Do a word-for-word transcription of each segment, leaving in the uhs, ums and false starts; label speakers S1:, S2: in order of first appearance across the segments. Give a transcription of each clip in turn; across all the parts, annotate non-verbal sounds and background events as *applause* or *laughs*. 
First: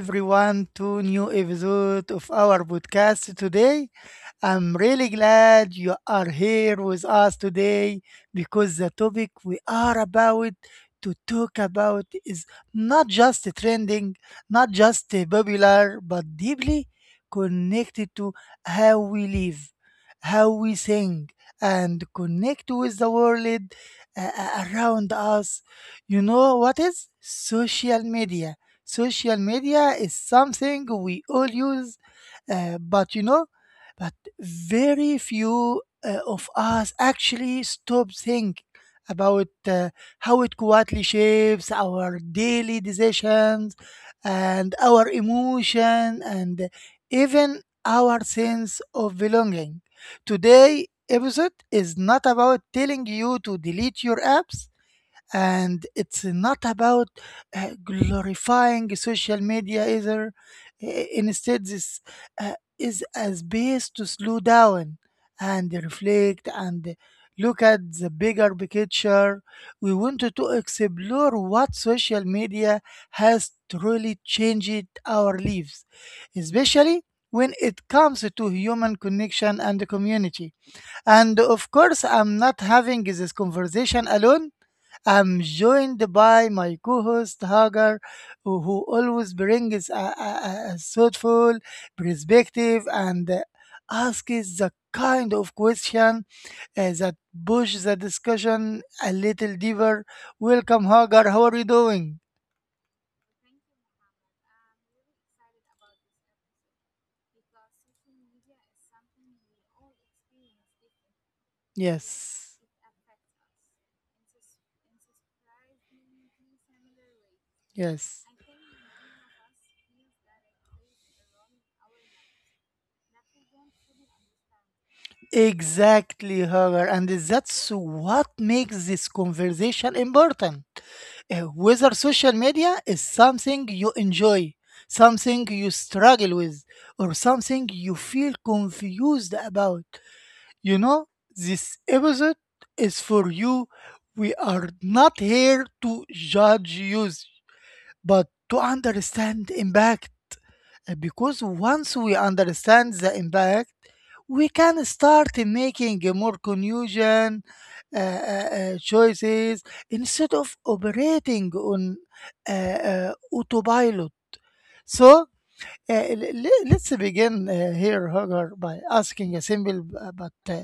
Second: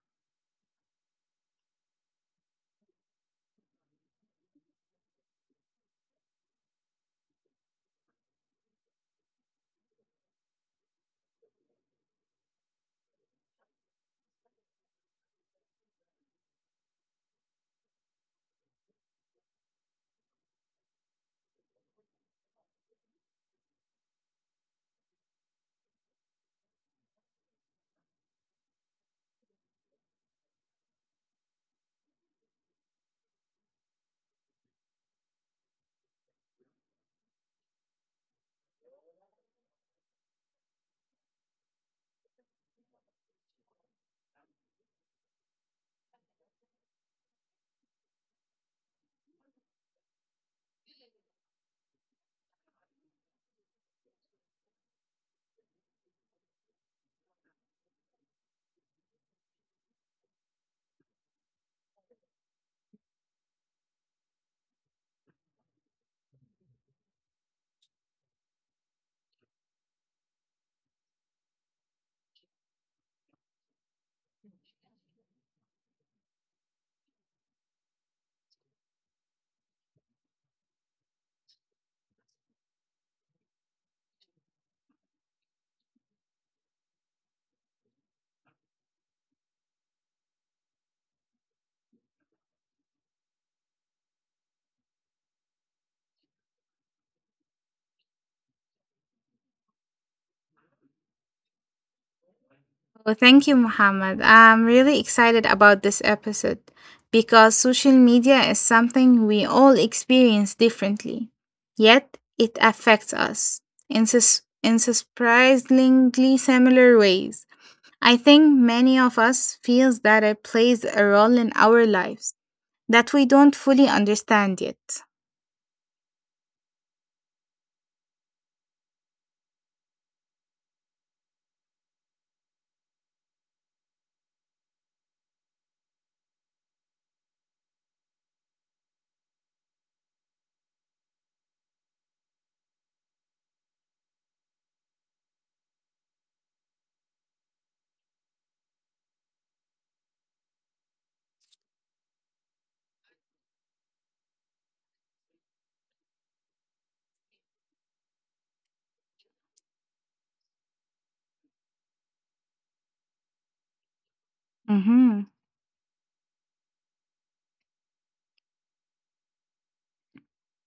S1: everyone to new episode of our podcast today. I'm really glad you are here with us today because the topic we are about to talk about is not just trending, not just popular, but deeply connected to how we live, how we think, and connect with the world uh, uh, around us. You know what is social media? Social media is something we all use, uh, but you know very few uh, of us actually stop think about uh, how it quietly shapes our daily decisions and our emotion and even our sense of belonging. Today episode is not about telling you to delete your apps and it's not about uh, glorifying social media either. I- Instead, this uh, is a space to slow down and reflect and look at the bigger picture. We wanted to explore what social media has truly changed our lives, especially when it comes to human connection and community. And of course, I'm not having this conversation alone. I'm joined by my co-host Hagar, who who always brings a, a, a a thoughtful perspective and uh, asks the kind of question uh, that push the discussion a little deeper. Welcome, Hagar. How are you doing?
S2: Oh, thank you, Muhammad. I'm really excited about this episode because social media is something we all experience differently, yet it
S1: Yes,
S2: affects us in, sus- in surprisingly similar ways. I
S1: yes.
S2: think many of us feels that it plays a role in our lives that we don't fully understand yet.
S1: Exactly, Hagar, and that's what makes this conversation important. Uh, whether social media is something you enjoy, something you struggle with, or something you feel confused about, you know, this episode is for you. We are not here to judge you, but to understand impact. Uh, Because once we understand the impact, we can start making more conclusion uh, uh, uh, choices instead of operating on uh, uh, autopilot. So
S2: hmm
S1: uh, l- l- let's begin uh, here, Hagar, by asking a simple b- but uh,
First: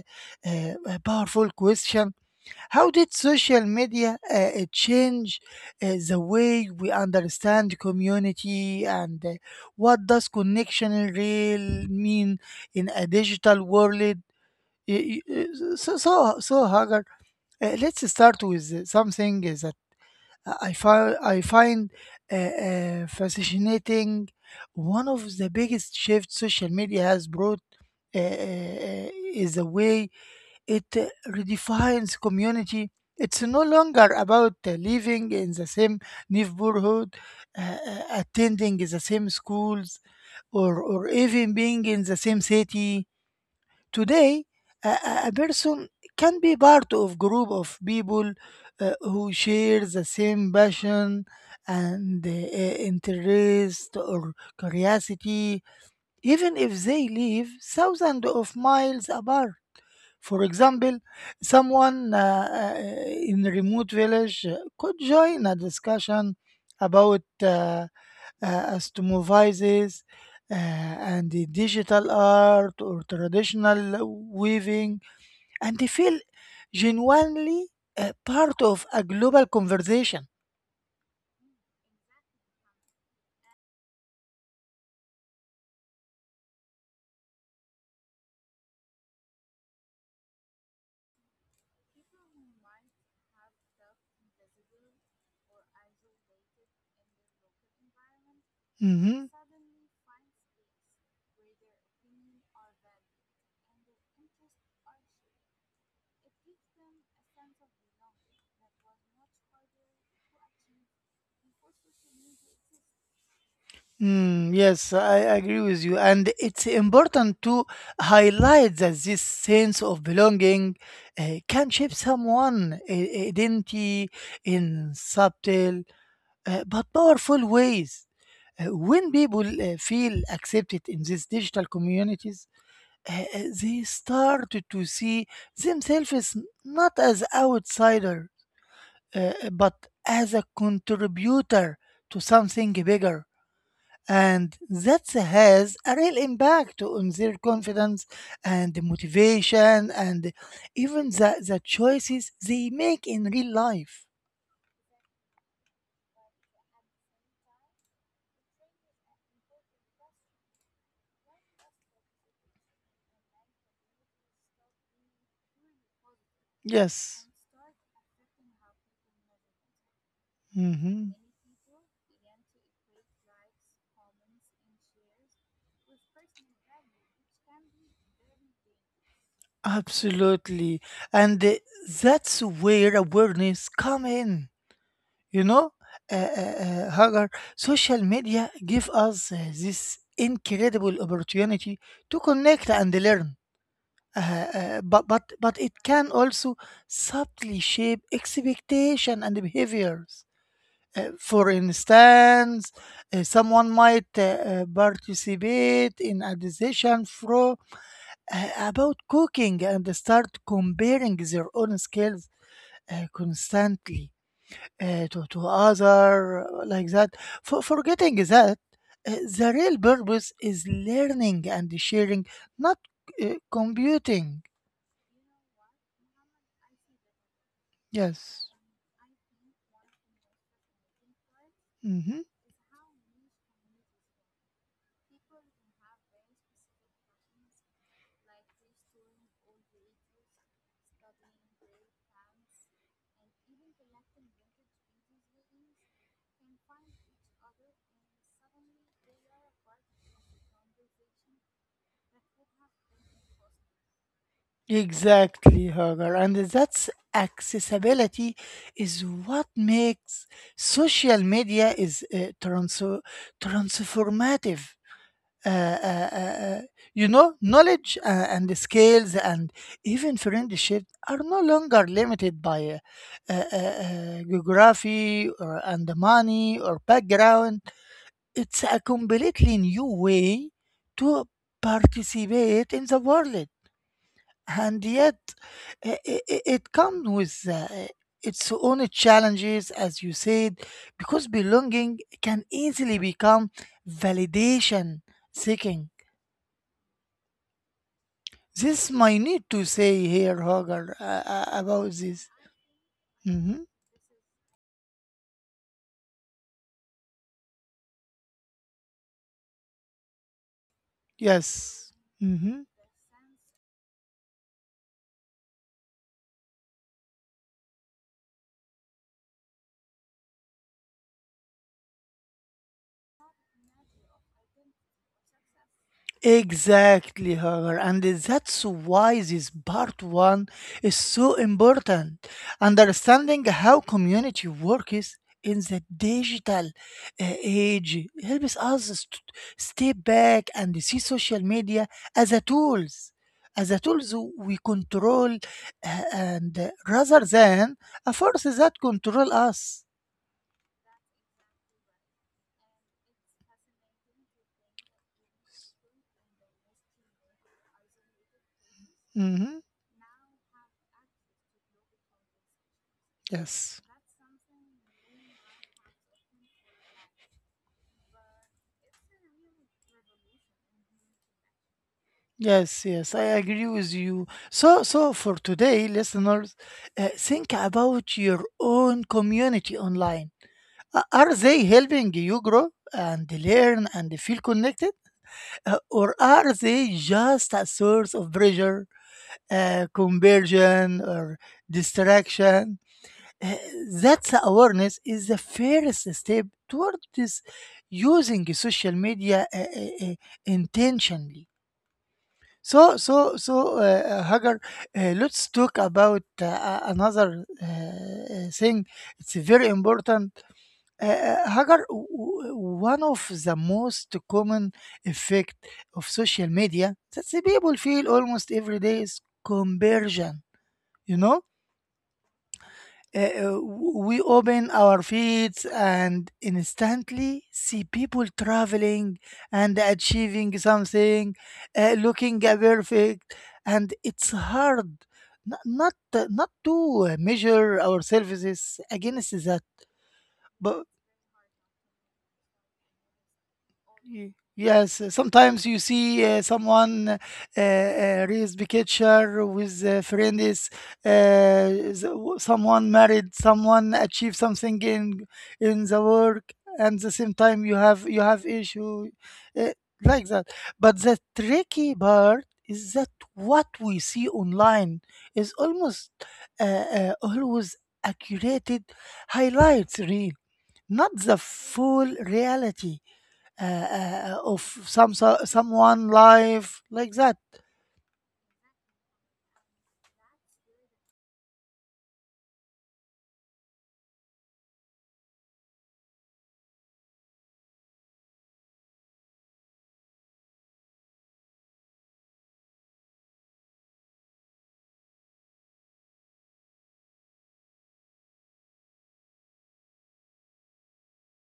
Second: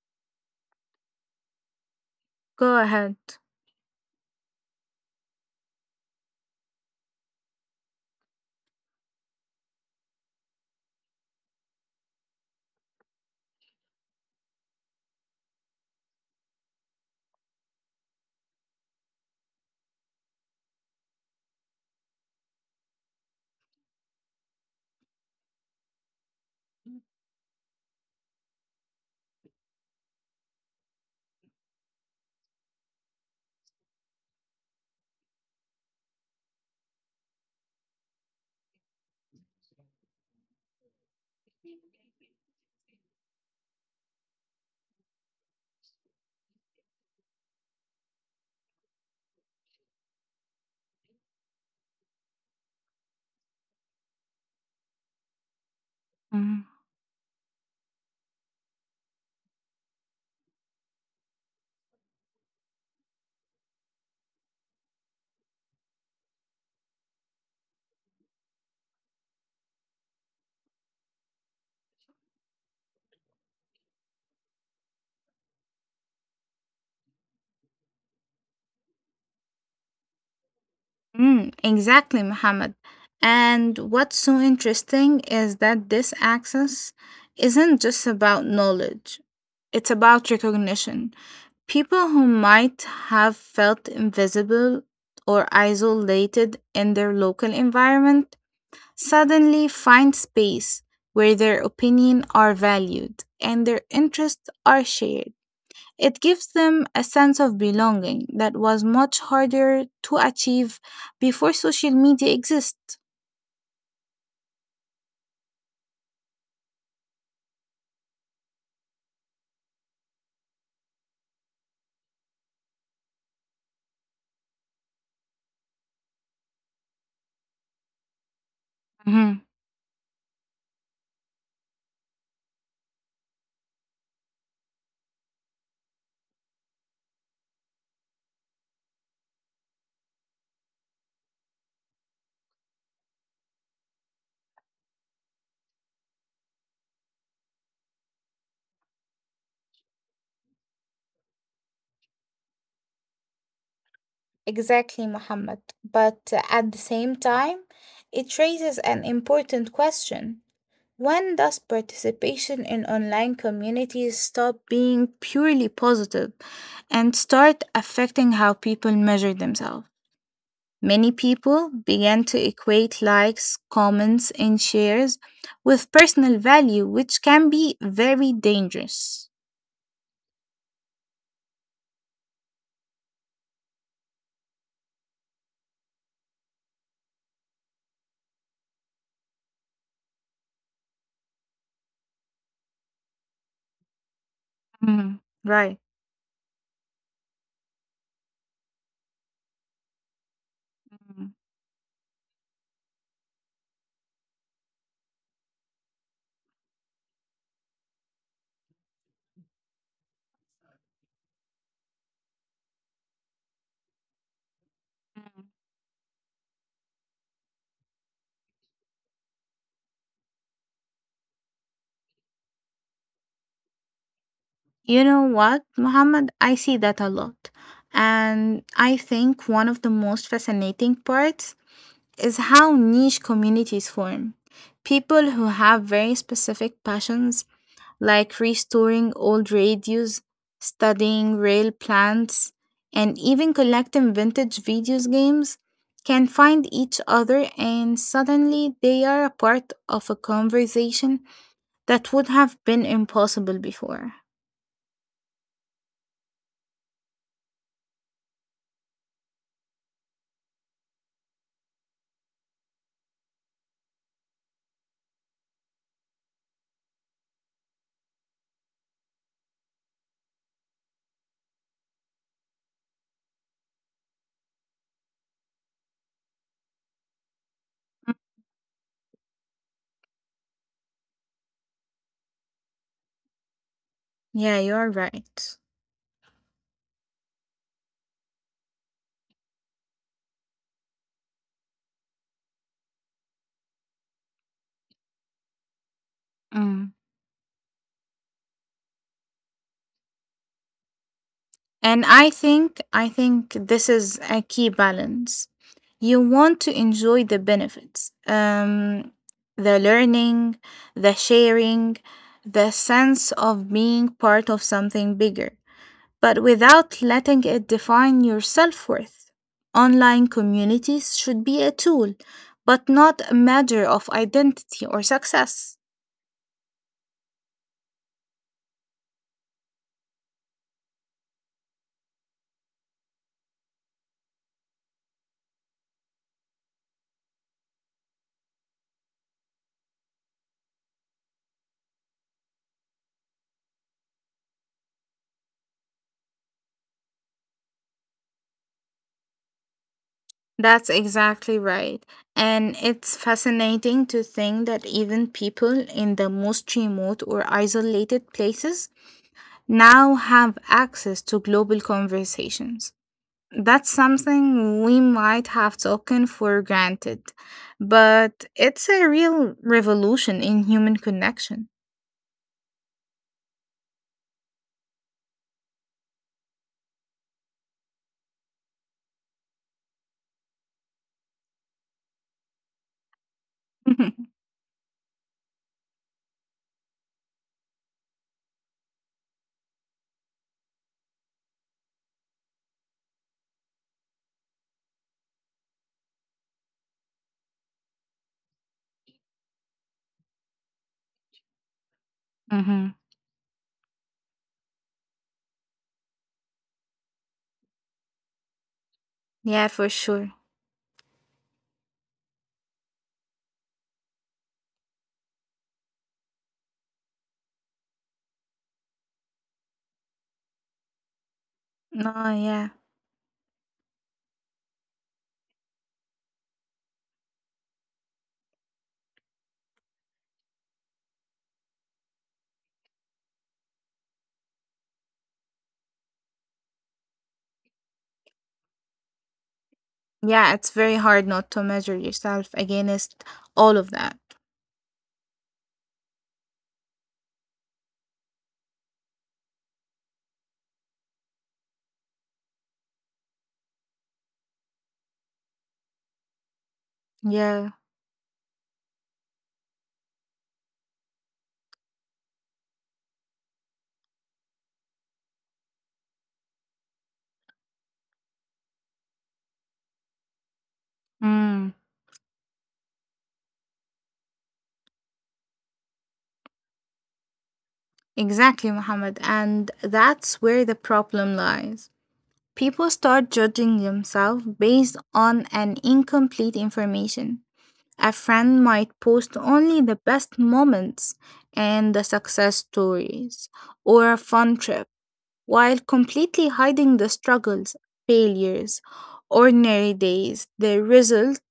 S1: uh, a powerful question.
S2: Go
S1: How did
S2: ahead.
S1: social media uh, uh, change uh, the way we understand community and uh, what does connection in real mean in a digital world? Y- y- uh, So, so, so Hagar, uh, let's start with uh, something is that I find I find uh, uh, fascinating. One of the biggest shifts social media has brought uh, uh, uh, is the way it uh, redefines community. It's no longer about uh, living in the same neighborhood, uh, uh, attending the same schools, or, or even being in the same city. Today, a, a a person can be part of group of people uh, who share the same passion and uh, interest or curiosity, even
S2: Mm-hmm.
S1: if they live thousands of miles apart. For example, someone uh, uh, in a remote village uh, could join a discussion about uh, uh, astomophysis uh, and the digital art or traditional weaving, and they feel genuinely uh, part of a global conversation.
S2: Mm, exactly, Mohammed. And what's so interesting is that this access isn't just about knowledge, it's about recognition. People who might have felt invisible or isolated in their local environment
S1: Mhm.
S2: suddenly find space where their opinion are valued and their interests are shared. It gives them a sense of belonging that was much harder to achieve before social media exists.
S1: Mm, yes, I agree with you. And it's important to highlight that this sense of belonging uh, can shape someone' identity in subtle uh, but powerful ways. Uh, when
S2: Mhm.
S1: people uh, feel accepted in these digital communities, uh, uh, they start to see themselves as not as outsider, uh, but as a contributor to something bigger and that has a real impact on their confidence and motivation and even the, the choices they make in real life.
S2: Exactly, Muhammad. But uh, at the same time, it raises an important question. When does participation in online communities stop being being purely positive and
S1: Yes.
S2: start affecting how people measure themselves? Many
S1: Hmm.
S2: people began to equate likes, comments, and shares with personal value, which can be very dangerous.
S1: Absolutely. And uh, that's where awareness come in. You know, uh, uh, uh, Hagar, social media give us uh, this incredible opportunity to connect and learn uh, uh, but,
S2: Mm,
S1: but but it
S2: right.
S1: can also subtly shape expectation and behaviors. Uh,
S2: Mhm.
S1: for instance, uh, someone might uh, uh, participate in a decision fro uh, about cooking and start comparing their own skills uh, constantly uh, to, to other uh, like that for forgetting that uh, the real purpose is learning and sharing, not uh, computing.
S2: You know what, Muhammad? I see that a lot.
S1: Yes.
S2: And I think one of the most fascinating parts
S1: Hmm.
S2: is how niche communities form. People who have very specific passions like restoring old radios, studying rail plants, and even collecting vintage video games can find each other and suddenly they are a part of a conversation that would have been impossible before.
S1: Exactly, Hagar. And that's accessibility is what makes social media is uh, trans- transformative. uh, uh, uh, uh, you know, knowledge uh, and the skills and even friendship are no longer limited by uh, uh, uh, uh, geography or and the money or background. It's a completely new way to participate in the world,
S2: Yeah,
S1: and
S2: you're
S1: yet
S2: right.
S1: uh, i- i- it comes with uh, its own challenges, as you said, because belonging can easily become validation seeking.
S2: Mm.
S1: This my need to say here, Hogar, uh, uh, about
S2: And
S1: this.
S2: I think I think
S1: Mhm.
S2: this is a key balance. You want to enjoy the benefits, um, the learning, the
S1: Yes.
S2: sharing,
S1: Mhm.
S2: the sense of being part of something bigger, but without letting it define your self worth. Online communities should be a tool, but not a measure of identity or success.
S1: Exactly, her, and that's why this part one is so important. Understanding how community works in the digital uh, age helps us st- stay back and see social media as a tools, as a tools we control, uh, and uh, rather than a force that control us.
S2: That's exactly right. And it's fascinating to think that even people in the most remote or isolated places
S1: Mhm.
S2: now have access to global conversations.
S1: Yes.
S2: That's something we might have taken for granted, but it's a real revolution in human connection.
S1: Yes, yes, I agree with you. So, so for today, listeners, uh, think about your own community online. A- Are they helping you grow and learn and
S2: *laughs*
S1: feel connected? Uh, or are they just a source of pressure, uh, conversion, or distraction? Uh, that's awareness is the first step toward this using social media uh, uh, uh, intentionally.
S2: hmm
S1: So, so, so, uh, uh, Hagar, uh, let's talk about uh, a- another uh, uh, thing. It's
S2: Yeah,
S1: very
S2: for sure.
S1: important. Uh, uh, Hagar, w- w- one of the most common effect of social media that the people feel almost every day is conversion. You know?
S2: No, yeah.
S1: Uh, we open our feeds and instantly see people traveling and achieving something, uh, looking uh, perfect, and it's hard n- not not to measure ourselves against that.
S2: Yeah, it's very hard not to measure yourself against all of that.
S1: Y- Yes, uh, sometimes you see uh, someone uh, uh, raised picture with uh, friends, uh, s- w- someone married, someone achieved something in in the work, and the same time
S2: Yeah.
S1: you have you have issue uh, like that. But the tricky part is that what we see online is almost uh, uh, always accurated highlights, really, not the
S2: Mm.
S1: full reality uh, uh, of some so- someone life like that.
S2: Exactly, Muhammad. And that's where the problem lies. People start judging themselves based on an incomplete information. A friend might post only the best moments and the success stories or a fun trip while completely hiding the struggles, failures, ordinary days. The result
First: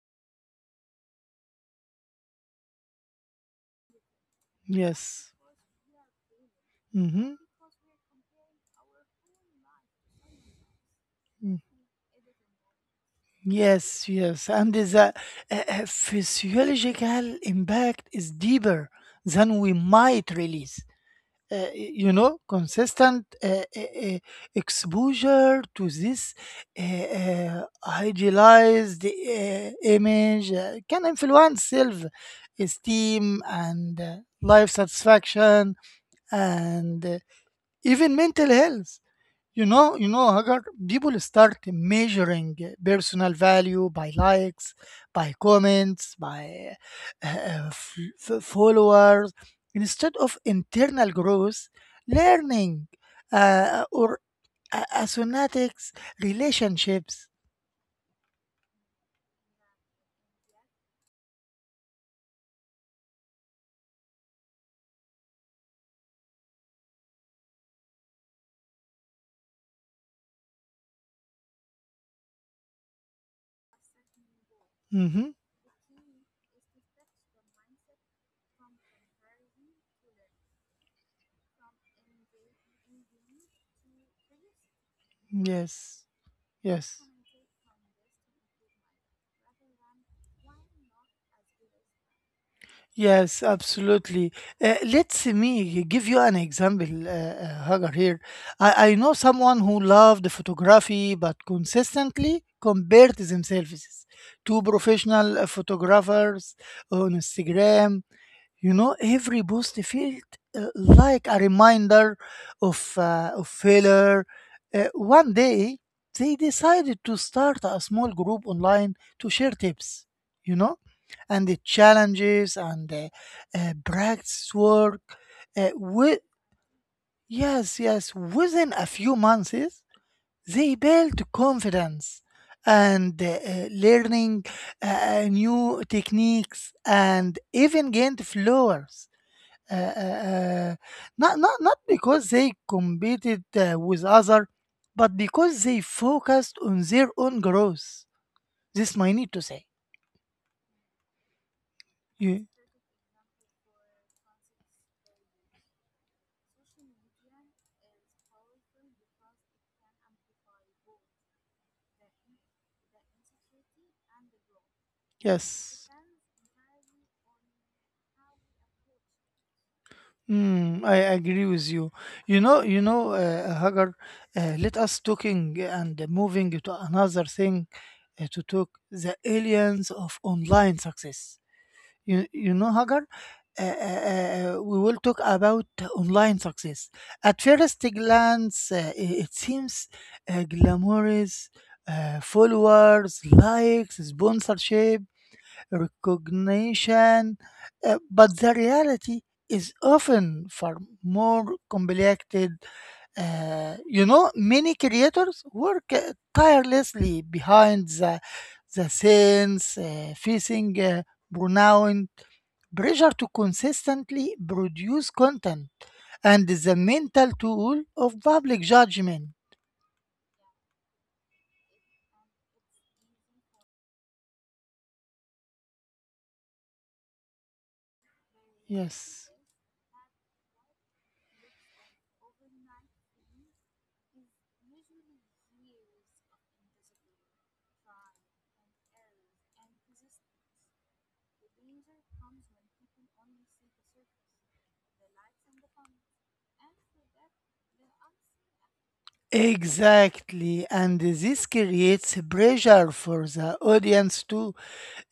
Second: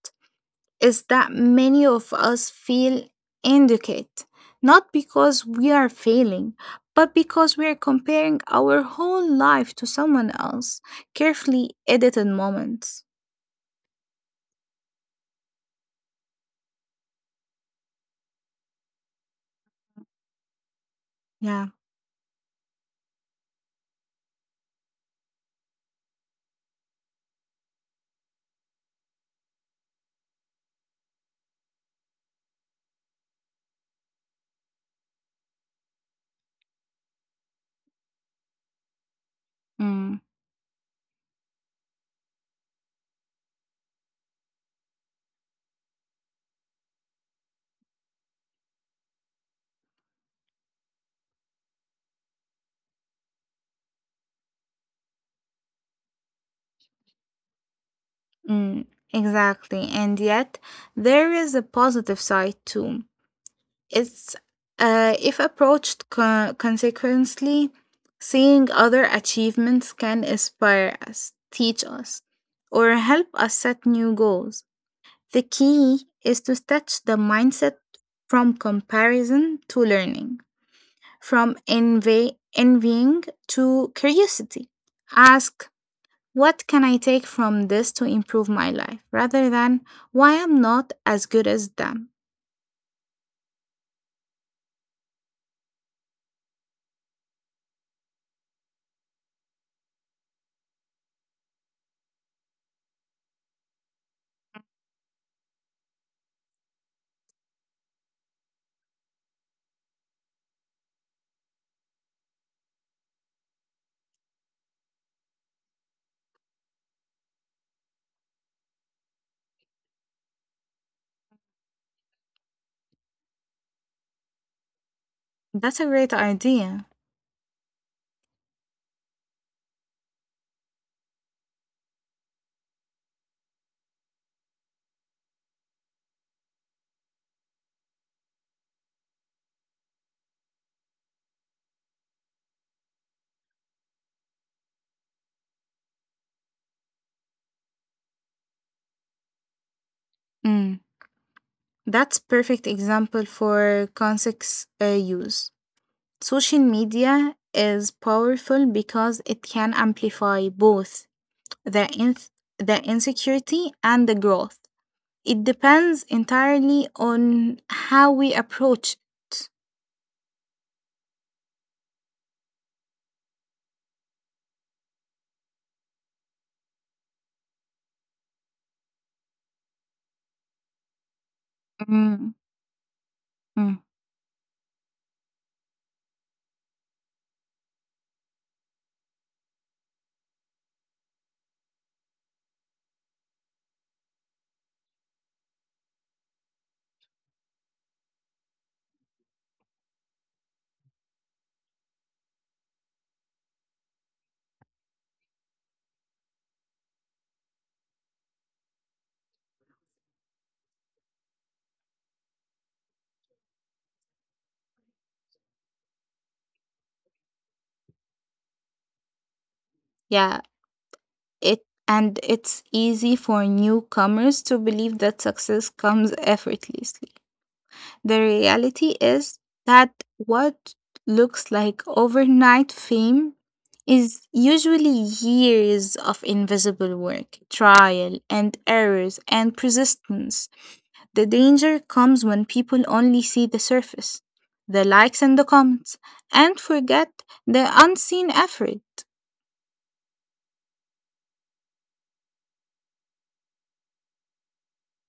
S2: is that many of us feel inadequate, not
S1: Yes.
S2: because we are failing, but
S1: Mm-hmm.
S2: because we are comparing our whole life to someone else, carefully edited moments.
S1: Yes, yes. And the uh, uh, physiological impact is deeper than we might release.
S2: Yeah.
S1: Uh, you know, consistent uh, uh, uh, exposure to this uh, uh, idealized uh, image uh, can influence self esteem and uh, life satisfaction and uh, even mental health. You know you
S2: Mm,
S1: know, Hagar, people start measuring uh, personal value by likes, by comments, by uh, uh, f- f- followers instead of internal growth, learning, uh, or a- asynetics relationships.
S2: mm, exactly. And yet, there is a positive side too. It's uh, if approached co- consequently, seeing other achievements can inspire us, teach us, or help us set new goals.
S1: Mm-hmm.
S2: The key is to stretch the mindset from comparison to learning, from envy, envying to curiosity. Ask,
S1: Yes.
S2: what can I
S1: Yes.
S2: take from this to improve my life rather than why I'm not as good as them?
S1: Yes, absolutely. Uh, let me give you an example, uh, uh, Hagar. Here, I, I know someone who loved photography, but consistently compared themselves to professional uh, photographers on Instagram. You know, every post felt uh, like a reminder of, uh, of failure. Uh, one day, they decided to start a small group online to share tips, you know, and the challenges and uh, uh, practice work. Uh,
S2: That's a great
S1: with,
S2: idea.
S1: yes, yes, within a few months, they built confidence and uh, uh, learning uh, new techniques and even gained followers uh, uh, uh, not not not because they competed uh, with other, but because they focused on their own growth. This my need to say.
S2: Mm, that's
S1: Ye-
S2: perfect example for context uh, use. Social media is powerful because it can amplify both the, in- the insecurity, and the growth. It
S1: Yes.
S2: depends entirely on how we approach it.
S1: Mm, I agree with you. You know, you know, uh, Hagar. Uh, let us talking and moving to another thing uh, to talk the aliens of online success. You,
S2: Mm,
S1: you know, Hagar, uh,
S2: mm.
S1: uh, uh, we will talk about online success. At first glance, uh, i- it seems uh, glamorous. Uh, followers, likes, sponsorship, recognition, uh, but the reality is often far more complicated. Uh, you know, many creators work uh, tirelessly behind the, the scenes, uh, facing uh, burnout, pressure to consistently produce content, and the mental tool of public judgment.
S2: Yeah, it and it's easy for newcomers to believe that success comes effortlessly. The reality
S1: Yes.
S2: is that what looks like overnight fame is usually years of invisible work, trial and errors, and persistence. The danger comes when people only see the surface, the likes and the comments, and forget the unseen effort.
S1: Exactly, and this creates pressure for the audience too.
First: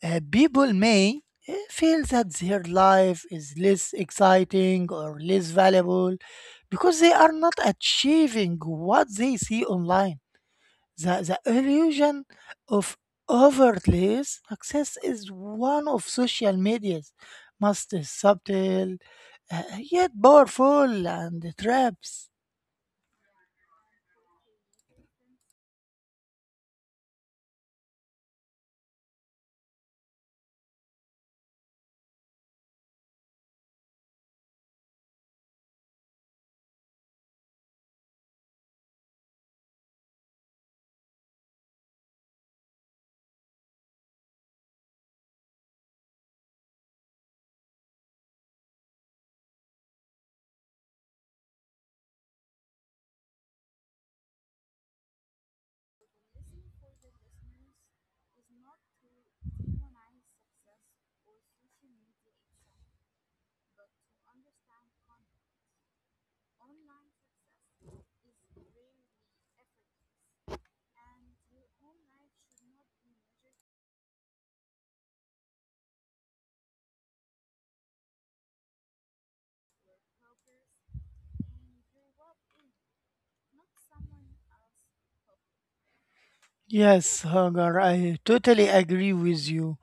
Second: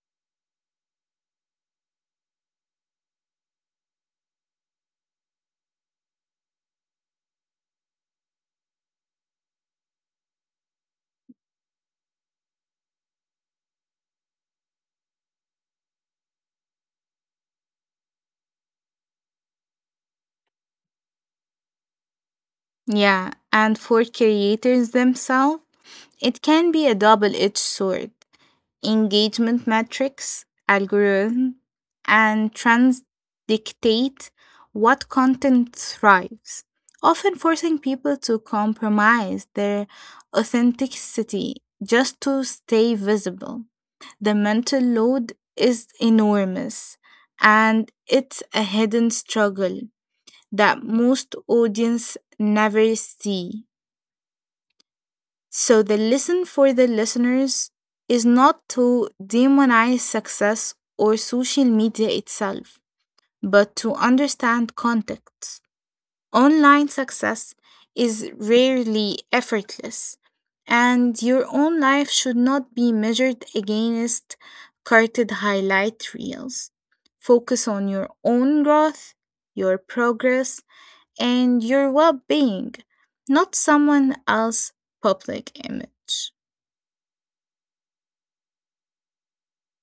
S1: Uh, people may uh, feel that their life is less exciting or less valuable because they are not achieving what they see online. The, the illusion of overtly success is one of social media's most subtle, uh, yet powerful and traps.
S2: Yeah, and for creators themselves, it can be a double edged sword. Engagement metrics, algorithm, and trends dictate what content thrives, often forcing people to compromise their authenticity just to stay visible. The mental load is enormous and it's a hidden struggle that most audience never see. So the lesson for the listeners is not to demonize success or social media itself, but to understand context. Online success is rarely effortless, and your own life should not be measured against carted highlight reels. Focus on your own growth, your progress, and your well being, not someone else's public image.
S1: Yes, Hagar, I totally agree with you.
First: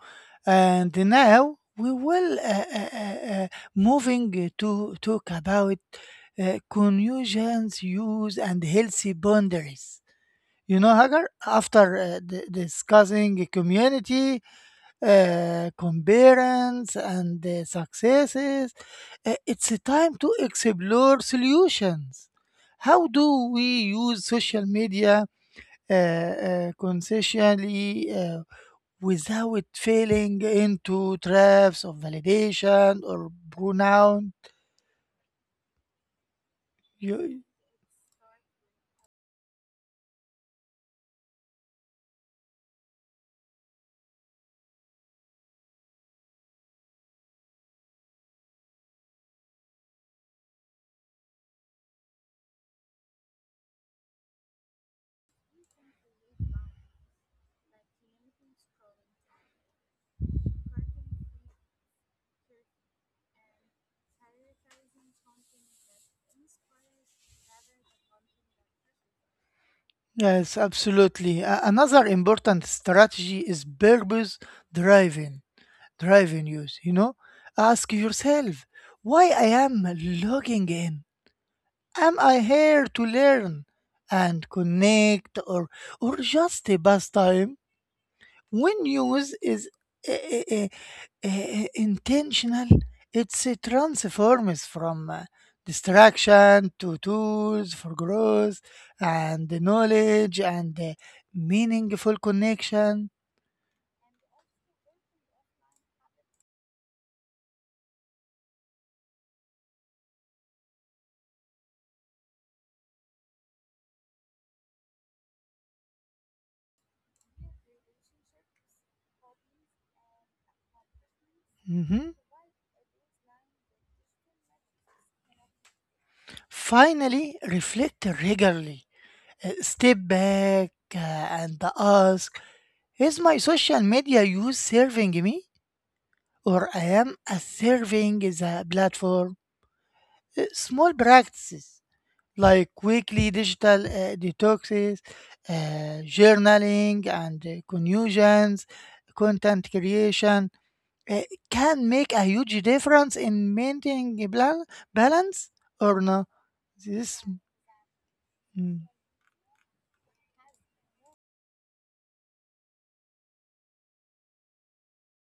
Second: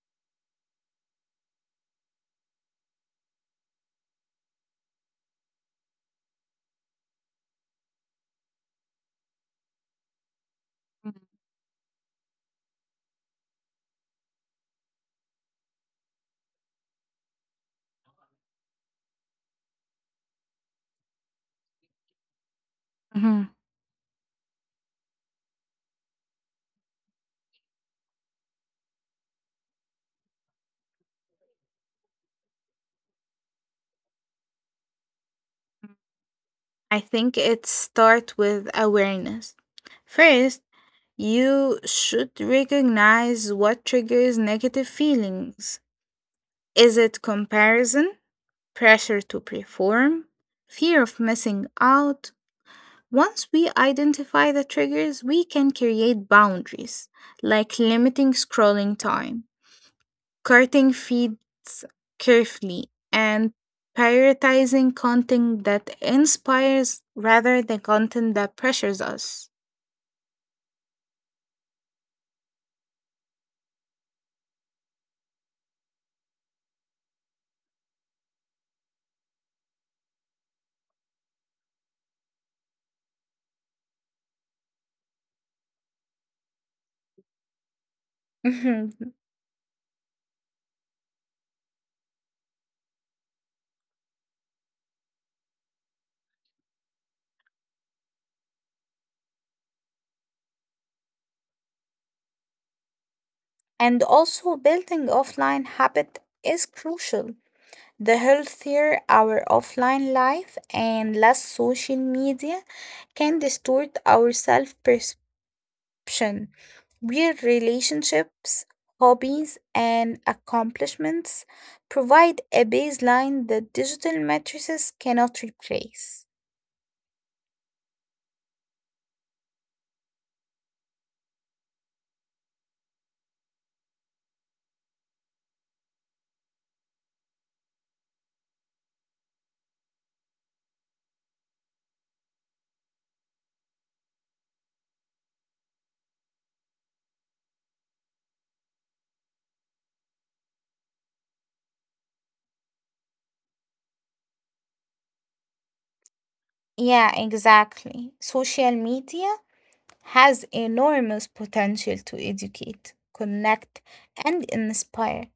S1: And now we will uh, uh, uh, uh, moving to talk about uh, conjunctions use and healthy boundaries. You know, Hagar, after uh, d- discussing community, uh, comparance, and uh, successes, uh, it's time to explore solutions. How
S2: Mhm.
S1: do we use social media? uh, uh, Consciously uh, without falling into traps of validation or pronoun.
S2: I think
S1: You,
S2: it starts with awareness. First, you should recognize what triggers negative feelings. Is it comparison, pressure to perform, fear of missing out? Once we identify the triggers, we can create boundaries, like limiting scrolling time, cutting feeds carefully, and prioritizing content that inspires rather than content that pressures us.
S1: yes, absolutely. A- another important strategy is purpose driving, driving use. You know, ask yourself why I am logging in. Am I here to learn and connect, or or just a pastime? When
S2: Mhm.
S1: use is eh, eh, eh, eh, intentional, it transforms from uh, distraction to tools for growth and knowledge and uh, meaningful connection.
S2: And also, building offline habit is crucial. The healthier our offline life and less social media can distort our self perception, where relationships, hobbies, and accomplishments
S1: Mhm.
S2: provide a baseline that digital matrices cannot replace.
S1: Finally, reflect regularly. Uh, step back uh, and ask, is my social media use serving me or I am a serving the platform? Uh, Small practices like weekly digital uh, detoxes, uh, journaling, and uh, confusions, content creation uh, can make a huge difference in maintaining a bla- balance or no?
S2: Yeah,
S1: This,
S2: exactly. Social
S1: mm,
S2: media has enormous potential to educate, connect, and inspire,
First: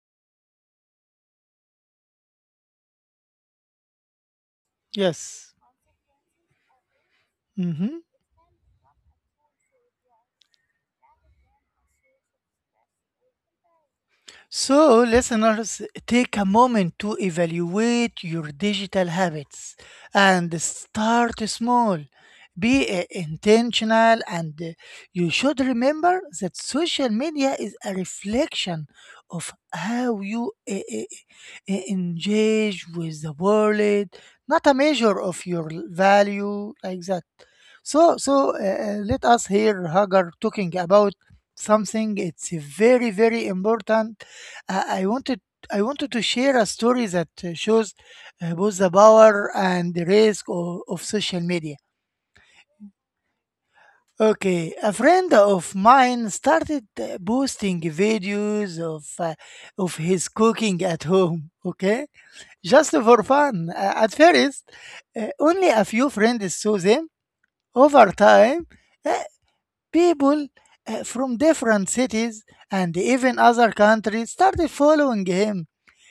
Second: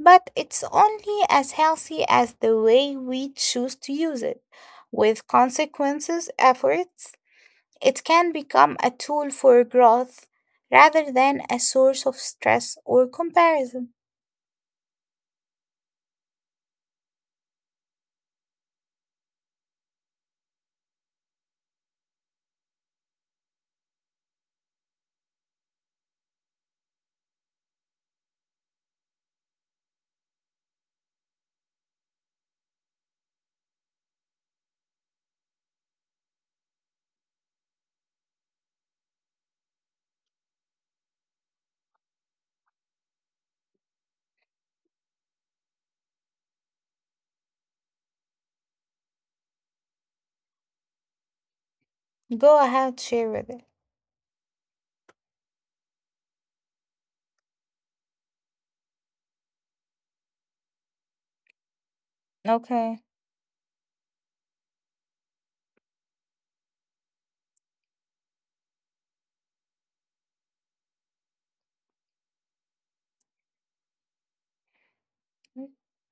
S2: but it's only as healthy as the way we choose to use it. With
S1: yes.
S2: consequences efforts,
S1: Mhm.
S2: it can become a tool for growth rather than a source of stress or comparison.
S1: So, listeners, take a moment to evaluate your digital habits and start small. Be uh, intentional, and uh, you should remember that social media is a reflection of how you uh, uh, uh, engage with the world, not a measure of your value, like that. So, so uh, uh, let us hear Hagar talking about something. It's very, very important. I I wanted I wanted to share a story that uh, shows uh, both the power and the risk of, of social media.
S2: Go ahead, share with it.
S1: Okay, a friend of mine started uh, posting videos of uh, of his cooking at home. Okay, just
S2: Okay.
S1: for fun. Uh, at first, uh, only a few friends saw them. Over time, uh, people uh, from different cities and even other countries started following him.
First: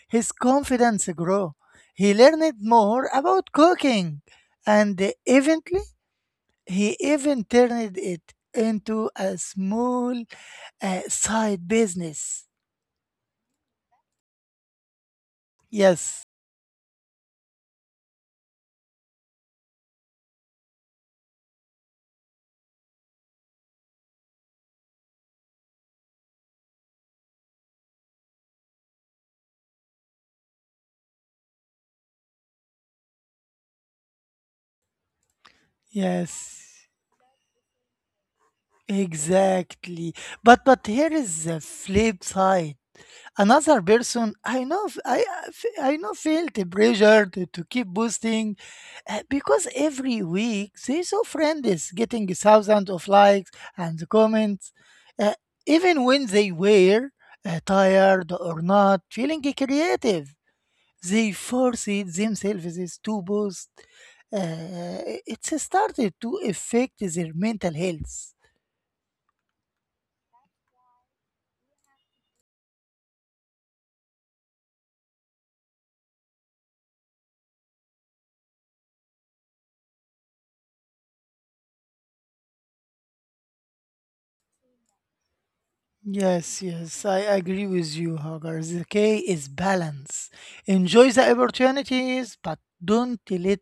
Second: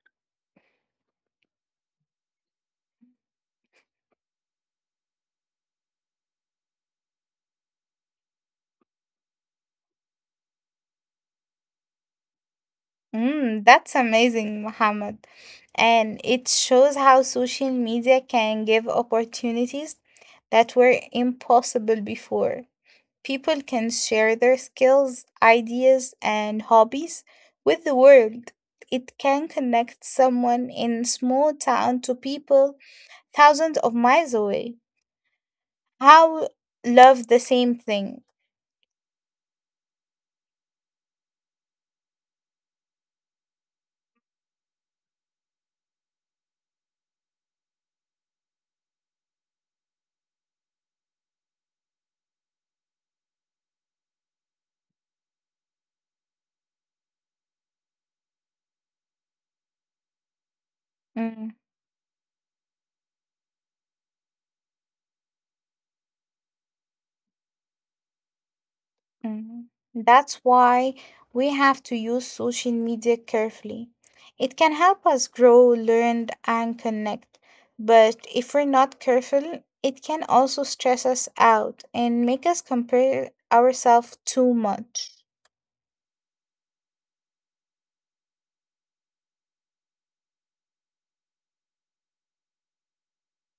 S1: His confidence grew. He learned more about cooking, and eventually, he even turned it into a small uh, side business.
S2: Mm, that's amazing, Mohammed. And
S1: Yes,
S2: it shows how social media can give opportunities that were impossible before. People can share their skills, ideas, and hobbies with the world. It can connect someone in small town to people thousands of miles away. How
S1: yes,
S2: love the same thing.
S1: exactly. But but here is the flip side. Another person I know, f- i I f- I know feel the pressure to, to keep boosting, uh, because every week they saw friends getting thousands of likes and comments, uh, even when they were uh, tired or not feeling creative, they
S2: Mm.
S1: forced themselves to boost. uh, it started to affect their mental health.
S2: Mm, that's why we have to use social media carefully. It can help us grow, learn, and connect. But if we're not careful, it can also stress us out and make us compare ourselves too much.
S1: Yes, yes, I agree with you, Hagar. The key is balance. Enjoy the opportunities, but don't let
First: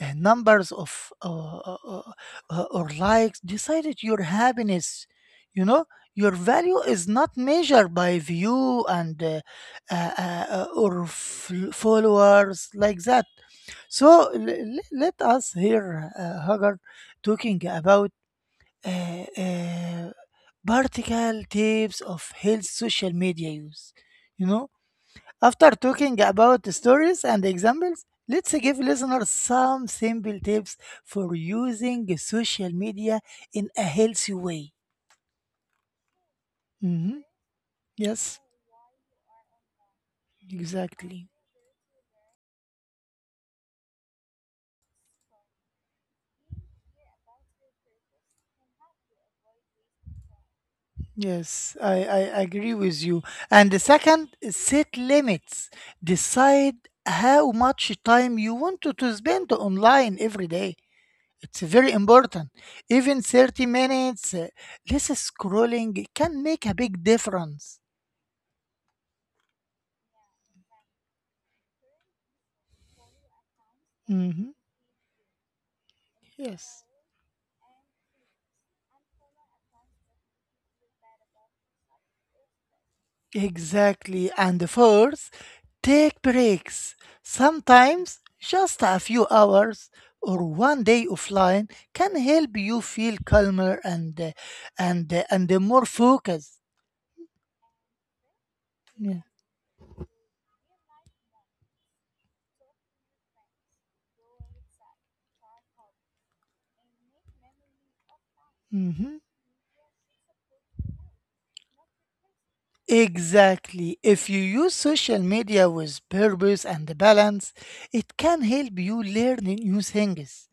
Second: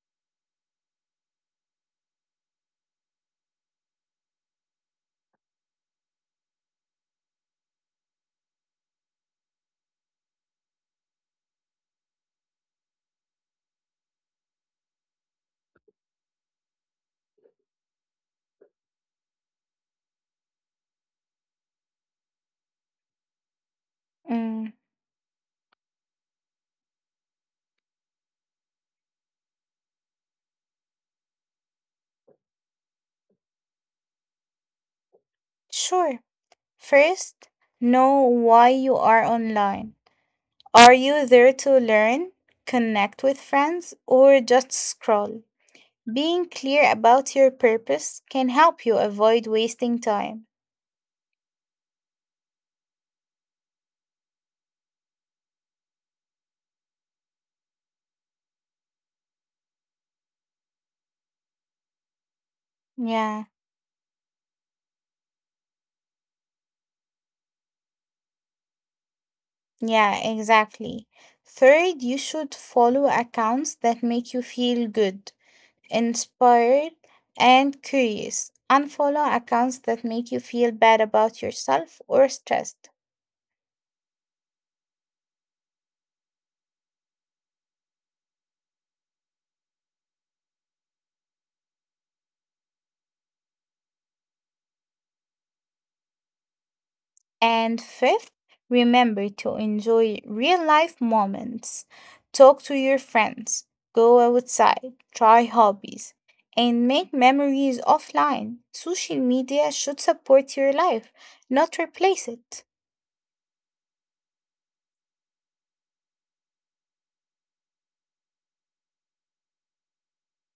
S1: uh, numbers of uh, uh, uh, uh, or likes decide it your happiness. You know, your value is not measured by view and uh, uh, uh, uh, or f- followers, like that. So, l- l- let us hear uh, Hagar talking about uh, uh, practical tips of health social media use. You know,
S2: Mm.
S1: after talking about stories and examples, let's give listeners some simple tips for using social media in a healthy way.
S2: Sure.
S1: Hmm.
S2: First, know
S1: Yes,
S2: why you are online. Are
S1: exactly.
S2: you there to learn, connect with friends, or just scroll? Being clear about your purpose can help you avoid wasting time.
S1: Yes, I, I agree with you. And the second is, set limits. Decide how much time you want to to spend online every day. It's very important. Even
S2: Yeah,
S1: thirty minutes uh, less scrolling can make a big difference.
S2: yeah, exactly. Third, you should follow accounts that make you
S1: Mhm.
S2: feel good,
S1: Yes,
S2: inspired, and curious. Unfollow accounts that make you feel bad about yourself or stressed.
S1: exactly. And the fourth, take breaks. Sometimes just a few hours or one day offline can help you feel calmer and uh, and uh, and more focused.
S2: And fifth,
S1: Yeah.
S2: remember to enjoy real life moments. Talk to your friends, go outside, try hobbies, and make memories offline. Social media should support your life, not replace it.
S1: Exactly. If you use social media with purpose and balance, it can help you learn new things.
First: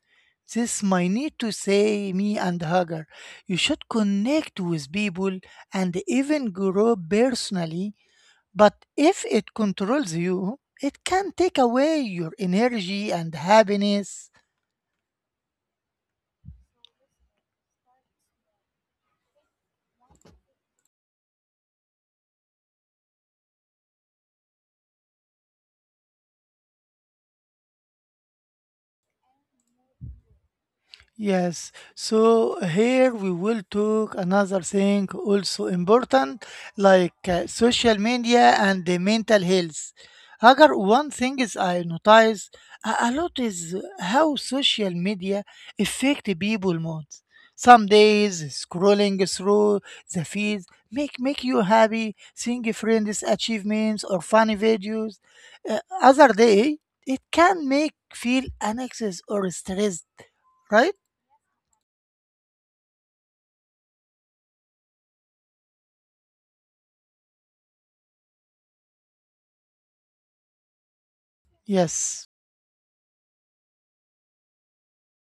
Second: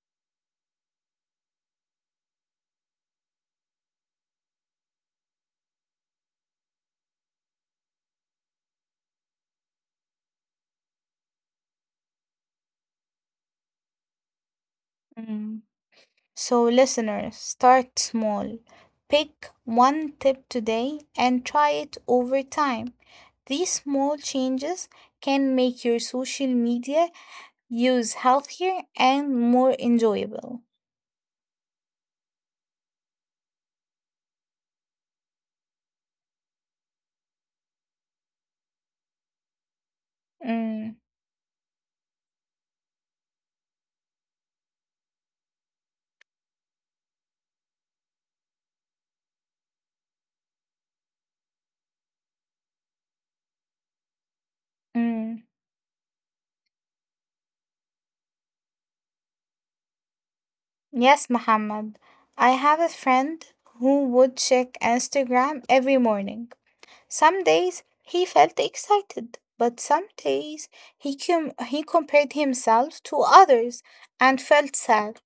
S1: This my need to say me and Hagar. You should connect with people and even grow personally, but if it controls you, it can take away your energy and happiness.
S2: Mm. So, listeners, start small. Pick one tip today and try it over time. These small changes can make your social media use healthier and more enjoyable.
S1: Yes, so here we will talk another thing also important, like uh, social media and the mental health. Agar,
S2: Mm,
S1: one thing is I notice a, a lot is how social media affect the people mood. Some days scrolling through the feeds make make you happy, seeing friends' achievements or funny videos.
S2: mm.
S1: Uh, other day it can make feel anxious or stressed, right?
S2: Yes, Muhammad. I have a friend who would check Instagram every morning. Some days he felt excited, but some days he com- he
S1: Yes,
S2: compared himself to others and felt sad.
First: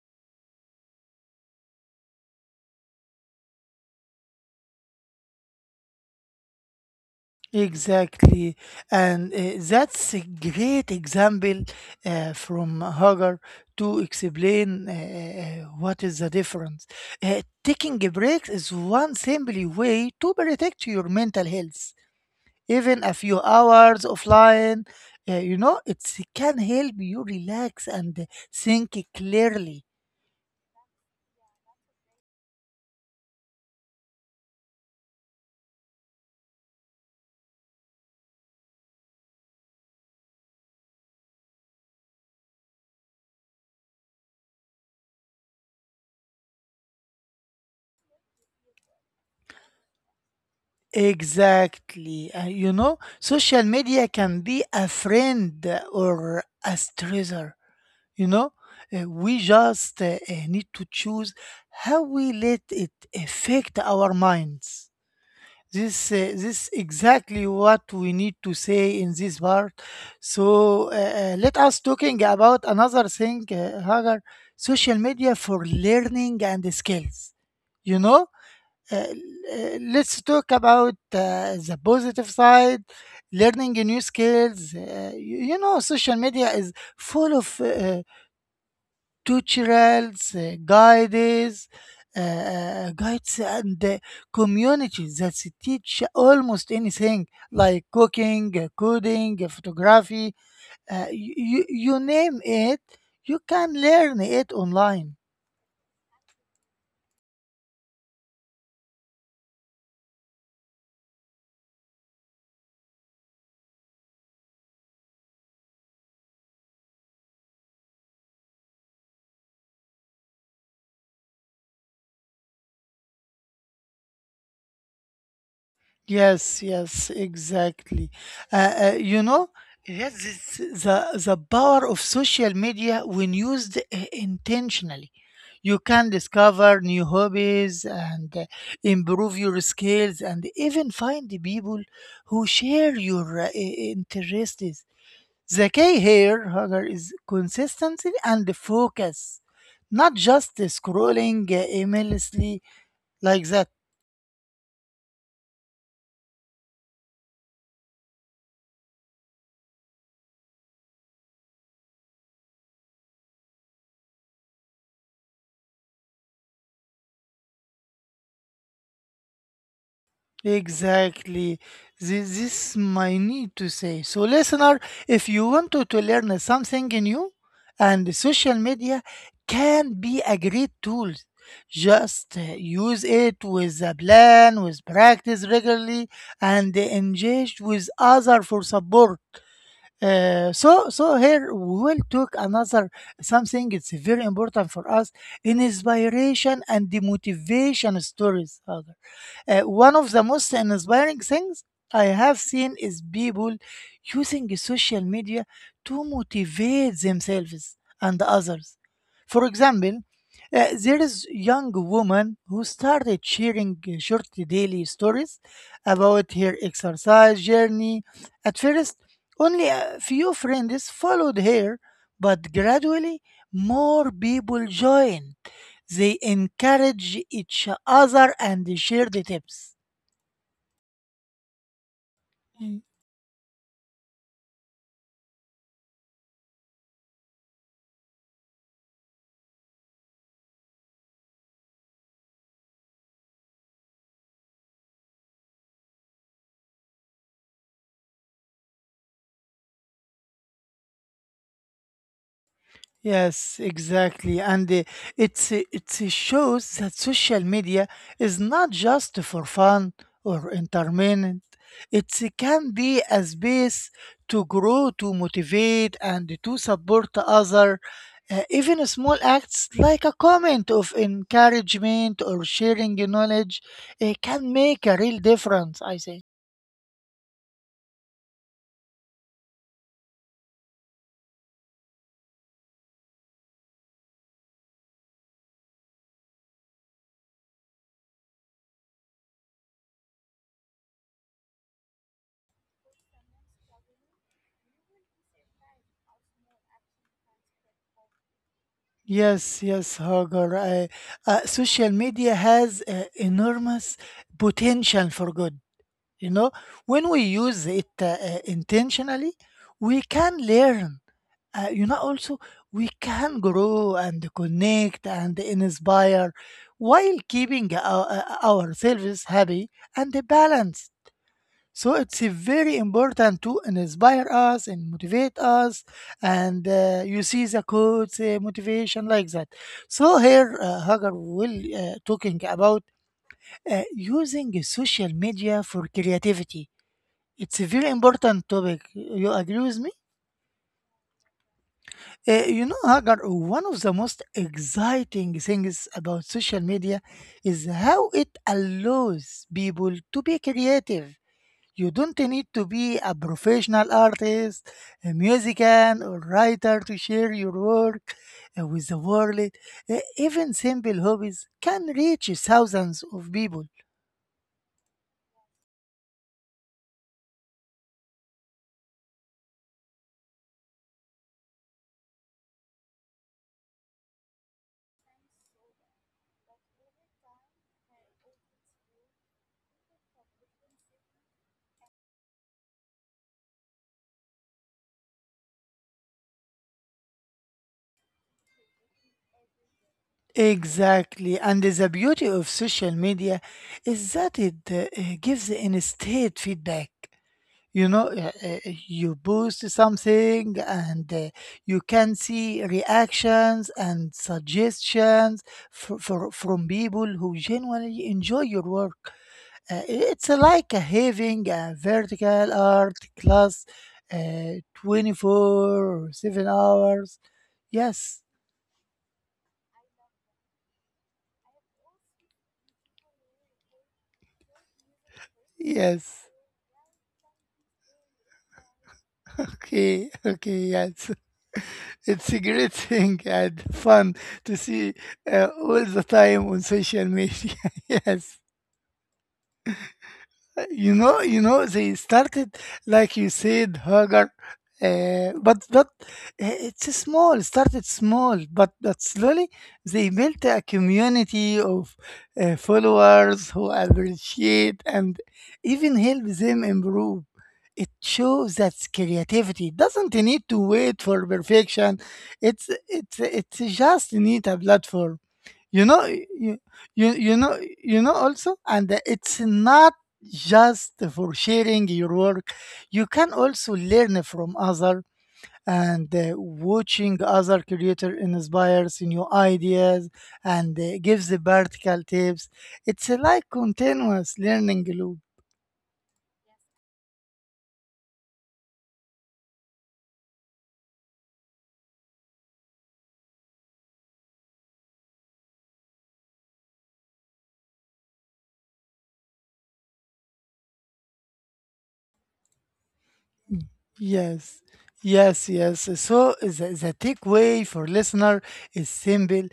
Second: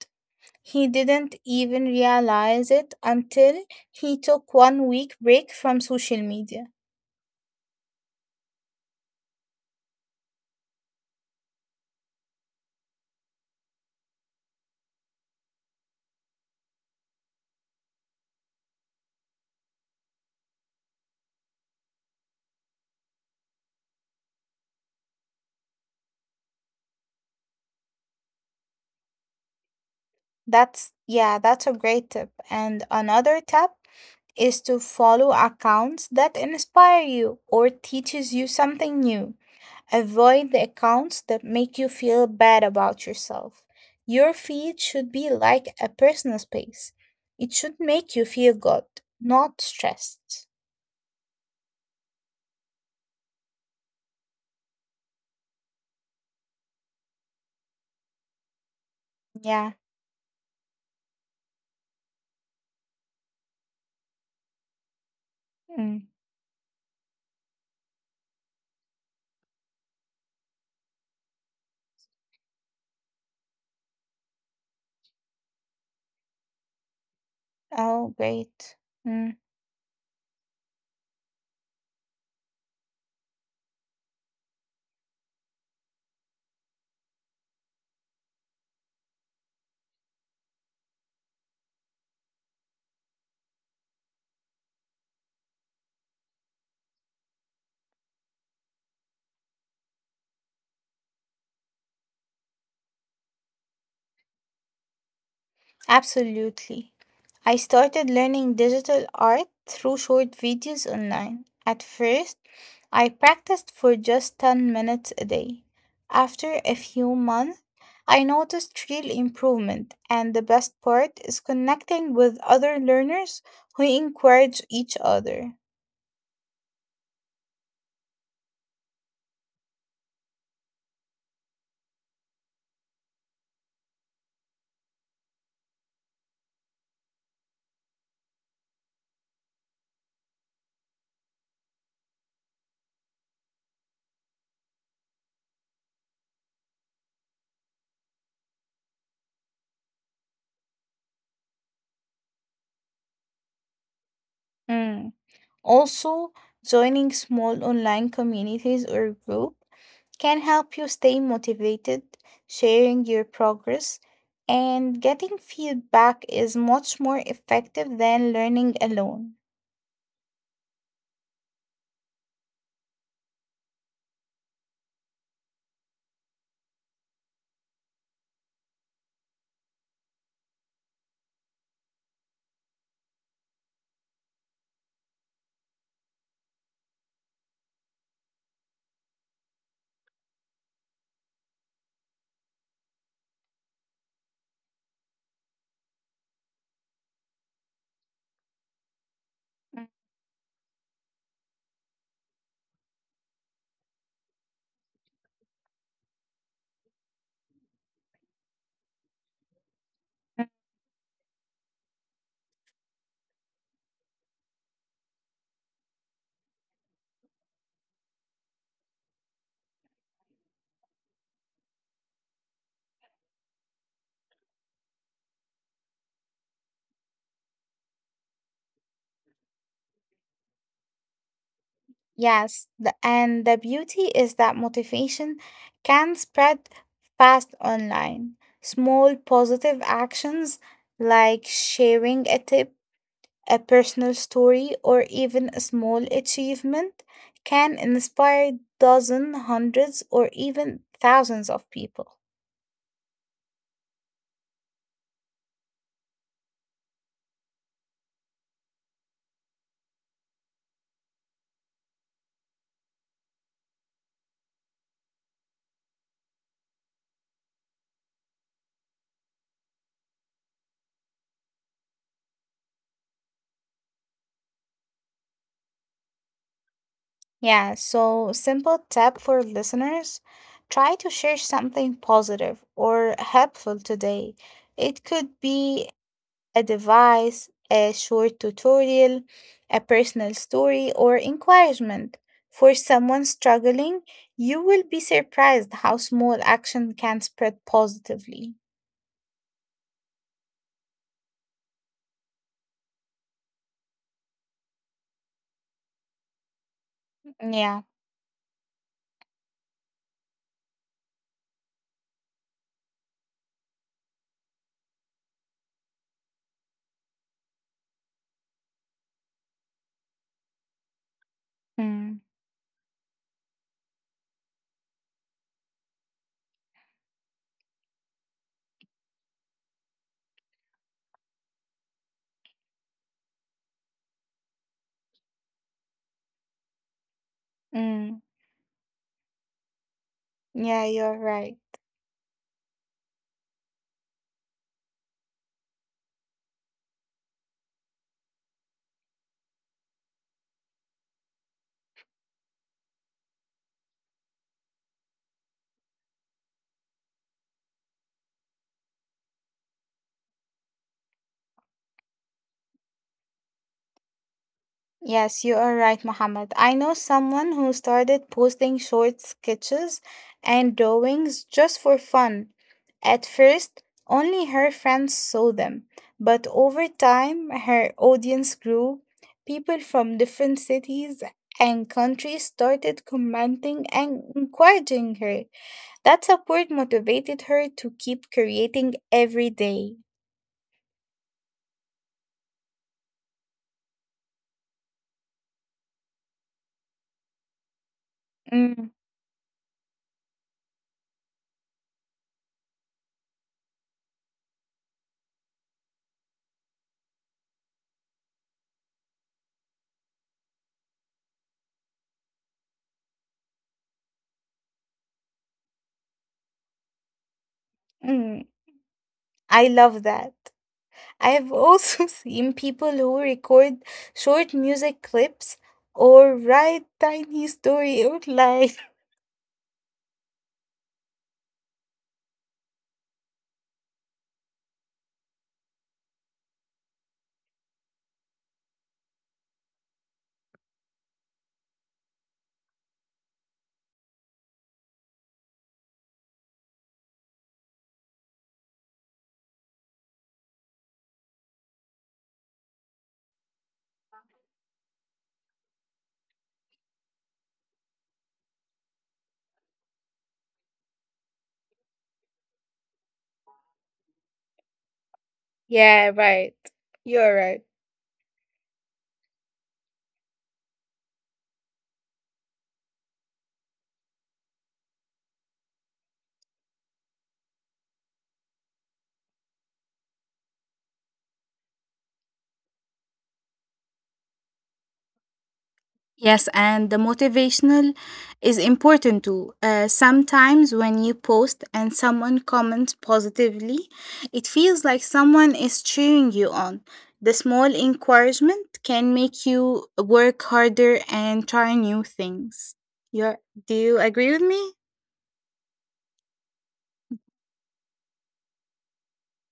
S2: He didn't even realize it until he took one week break from social media.
S1: exactly. And uh, that's a great example uh, from Hagar to explain uh, what is the difference. Uh, taking a break is one simple way to protect your mental health. Even a few hours offline, uh, you know, it can help you relax and think clearly.
S2: That's yeah, that's a great tip. And another tip is to follow accounts that inspire you or teaches you something new. Avoid the accounts that make you feel bad about yourself. Your feed should be like a personal space. It should make you feel good, not stressed.
S1: Exactly. Uh, you know, social media can be a friend or a stressor. You know, Uh, we
S2: Yeah.
S1: just uh, uh, need to choose how we let it affect our minds.
S2: Mm.
S1: This, uh, this exactly what we need to say in this part. So uh, uh, let us talking about another thing, uh, Hagar, social media for learning and skills. You
S2: Oh,
S1: know,
S2: great.
S1: uh,
S2: Mm.
S1: uh, let's talk about uh, the positive side, learning new skills. Uh, you, you know, social media is full of uh, tutorials, uh, guides uh, uh, guides and uh, communities that teach almost anything, like cooking, uh, coding, uh, photography. uh, you, you name it, you can learn it online.
S2: Absolutely. I started learning digital art through short videos online. At first, I practiced for just ten minutes a day. After a few months, I noticed real improvement, and the best part is connecting with other learners who encourage each other.
S1: Yes, yes, exactly. Uh, uh, you know, yes, it's the the power of social media when used i- intentionally. You can discover new hobbies and uh, improve your skills, and even find the people who share your uh, i- interests. The key here, Hagar, is consistency and focus, not just scrolling uh, aimlessly, like that.
S2: Mm. Also, joining small online communities or groups can help you stay motivated, sharing your progress, and getting feedback is much more effective than learning alone.
S1: Exactly. This, this is my need to say. So, listener, if you want to, to learn something new, and social media can be a great tool, just uh, use it with a plan, with practice regularly, and engage with other for support. Uh, so so here we will talk another something. It's very important for us in inspiration and the motivation stories, Hagar. Uh, one of the most inspiring things I have seen is people using social media to motivate themselves and others. For example, uh, there is young woman who started sharing uh, short daily stories about her exercise journey. At first, only a few friends followed her, but gradually more people joined. They encouraged each other and shared tips.
S2: Yes, the, and the beauty is that motivation can spread fast online. Small positive actions like sharing a tip, a personal story, or even a small achievement can inspire dozens, hundreds, or even thousands of people.
S1: Yes, exactly. And uh, it's, uh, it uh, shows that social media is not just for fun or entertainment. It uh, can be a space to grow, to motivate, and to support other. Uh, even small acts like a comment of encouragement or sharing knowledge uh, can make a real difference, I say.
S2: Yeah, so simple tip for listeners, try to share something positive or helpful today. It could be a device, a short tutorial, a personal story, or encouragement. For someone struggling, you will be surprised how small action can spread positively.
S1: Yes, yes, Hagar. I, uh, social media has uh, enormous potential for good. You know, when we use
S2: Yeah.
S1: it uh, uh, intentionally, we can learn. Uh, you know, also we can grow and connect and inspire, while keeping our, uh, ourselves happy and balanced. So
S2: Mm,
S1: it's a very important to inspire us and motivate us, and uh, you see the quotes, uh, motivation, like that. So here, uh, Hagar will uh, talking about uh, using social media for creativity. It's a very
S2: mm.
S1: important topic. You agree with me?
S2: Yeah, you're right.
S1: Uh, you know, Hagar, one of the most exciting things about social media is how it allows people to be creative. You don't need to be a professional artist, a musician, or writer to share your work uh, with the world. Uh, Even simple hobbies can reach thousands of people.
S2: Yes, you are right, Mohammed. I know someone who started posting short sketches and drawings just for fun. At first, only her friends saw them, but over time, her audience grew. People from different cities and countries started commenting and encouraging her. That support motivated her to keep creating every day.
S1: Exactly, and the beauty of social media is that it uh, gives instant feedback. You know, uh, uh,
S2: Mm,
S1: you post something, and uh, you can see reactions and suggestions for, for, from people who genuinely enjoy your work. Uh, it's like having a vertical art class, uh, twenty-four or seven hours. Yes.
S2: mm, I love that. I've also *laughs* seen people who record short music clips
S1: Yes.
S2: or write tiny story *laughs* outline.
S1: Okay, okay. Yes. *laughs* It's a great thing and fun to see uh, all the time on social media. *laughs* Yes. You know you know they started, like you said, Hagar, uh, but but uh, it's small, started small, but but slowly they built a community of uh, followers who appreciate and even help them improve. It shows that creativity doesn't need to wait for perfection. It's it's it's just need a platform. you know
S2: Yeah, right.
S1: you, you
S2: You're
S1: you know
S2: right.
S1: you know also, and it's not just for sharing your work. You can also learn from other, and uh, watching other creator inspires new ideas and uh, gives the practical tips. It's like continuous learning loop.
S2: Yes, and the motivational is important too. Uh, sometimes when you post and someone comments positively, it feels like someone is cheering you on. The small encouragement can make you work harder and try new things. You're, do you agree with
S1: Yes,
S2: me?
S1: yes, yes. So the, the takeaway for listener is simple.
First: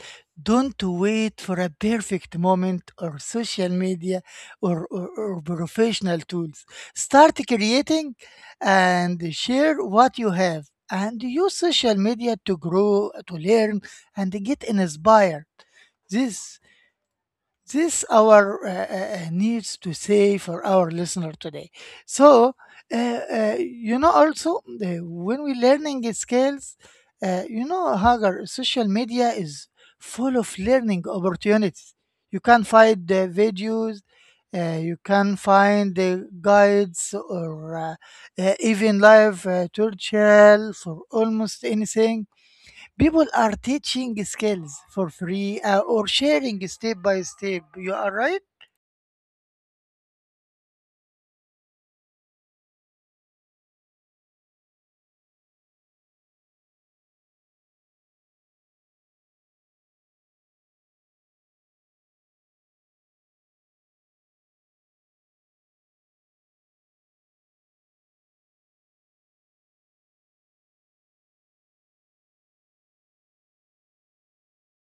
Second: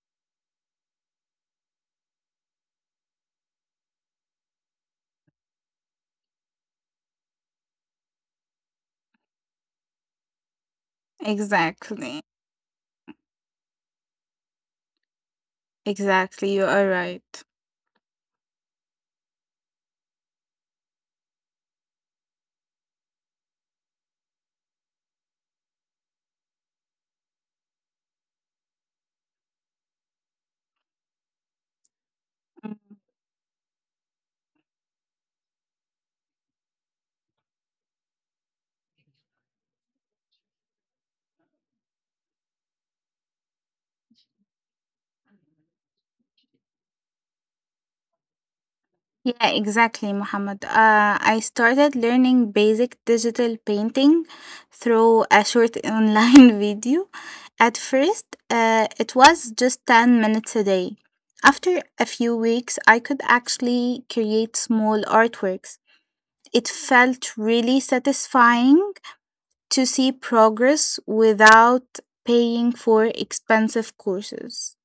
S1: Don't wait for a perfect moment or social media or, or, or professional tools. Start creating and share what you have, and use social
S2: Exactly.
S1: media to grow, to learn, and get inspired.
S2: Exactly,
S1: This
S2: you are right.
S1: this our uh, uh, uh, needs to say for our listener today. So uh, uh, you know, also, uh, when we learning skills, uh, you know, Hagar, social media is full of learning opportunities. You can
S2: Mm.
S1: find uh, videos, uh, you can find uh, guides, or uh, uh, even live uh, tutorial for almost anything. People are teaching skills for free, uh, or sharing step by step. You are right.
S2: Yeah, exactly, Muhammad. Uh, I started learning basic digital painting through a short *laughs* online video. At first, uh, it was just ten minutes a day. After a few weeks, I could actually create small artworks. It felt really satisfying to see progress without paying for expensive courses.